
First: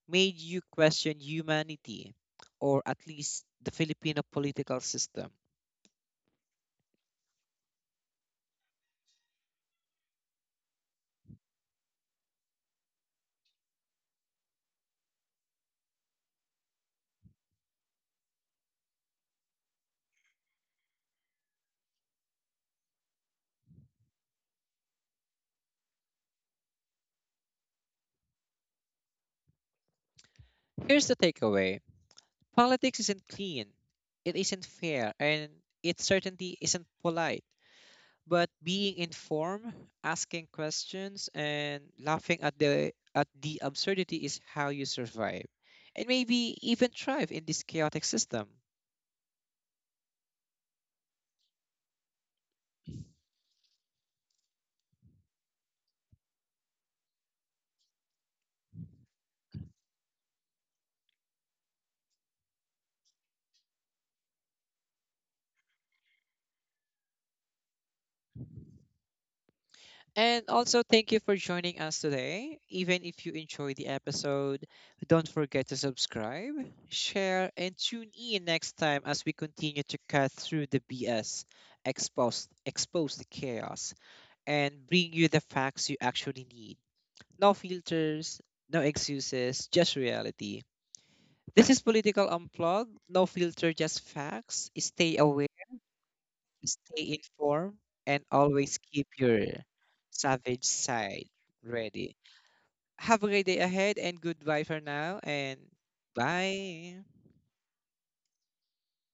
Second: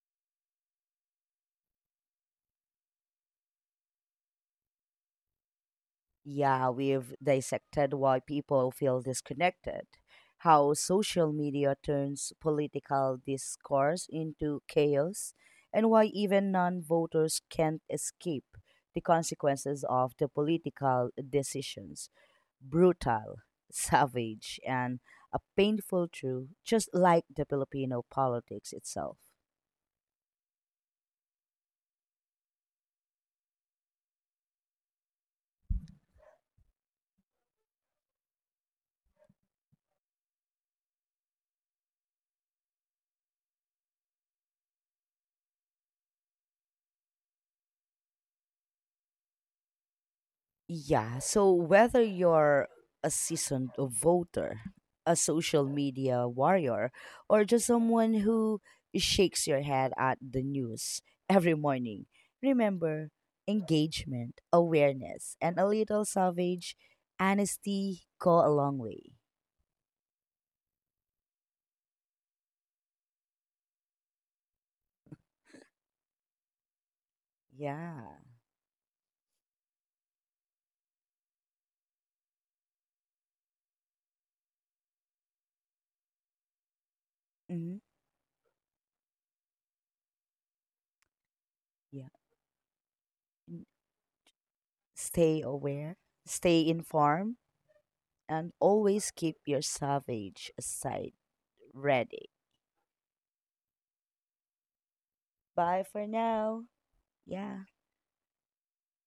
S1: made you question humanity, or at least the Filipino political system.
S2: Yeah, we've dissected why people feel disconnected, how social media turns political discourse into chaos, and why even non voters can't escape the consequences of the political decisions. Brutal, [LAUGHS] savage, and a painful truth, just like the Filipino politics itself.
S1: Here's the takeaway, politics isn't clean, it isn't fair, and it certainly isn't polite. But being informed, asking questions, and laughing at the absurdity is how you survive and maybe even thrive in this chaotic system.
S2: Yeah. So whether you're a seasoned voter, a social media warrior, or just someone who shakes your head at the news [LAUGHS] every morning, remember, engagement, awareness, and a little savage honesty go a long way.
S1: And also, thank you for joining us today. Even if you enjoy the episode, don't forget to subscribe, share, and tune
S2: Yeah.
S1: in next time as we continue to cut through the BS, expose the chaos, and bring you the facts you actually need. No
S2: Hmm.
S1: filters, no excuses, just reality. This is
S2: Yeah.
S1: Political Unplugged. No
S2: Mm.
S1: filter, just facts. Stay
S2: Stay
S1: aware,
S2: aware, stay
S1: stay
S2: informed,
S1: informed, and
S2: and
S1: always keep
S2: always keep
S1: your
S2: your savage
S1: savage
S2: side
S1: side ready.
S2: ready.
S1: Have a great day ahead and goodbye for now and
S2: Bye for now.
S1: bye.
S2: Yeah.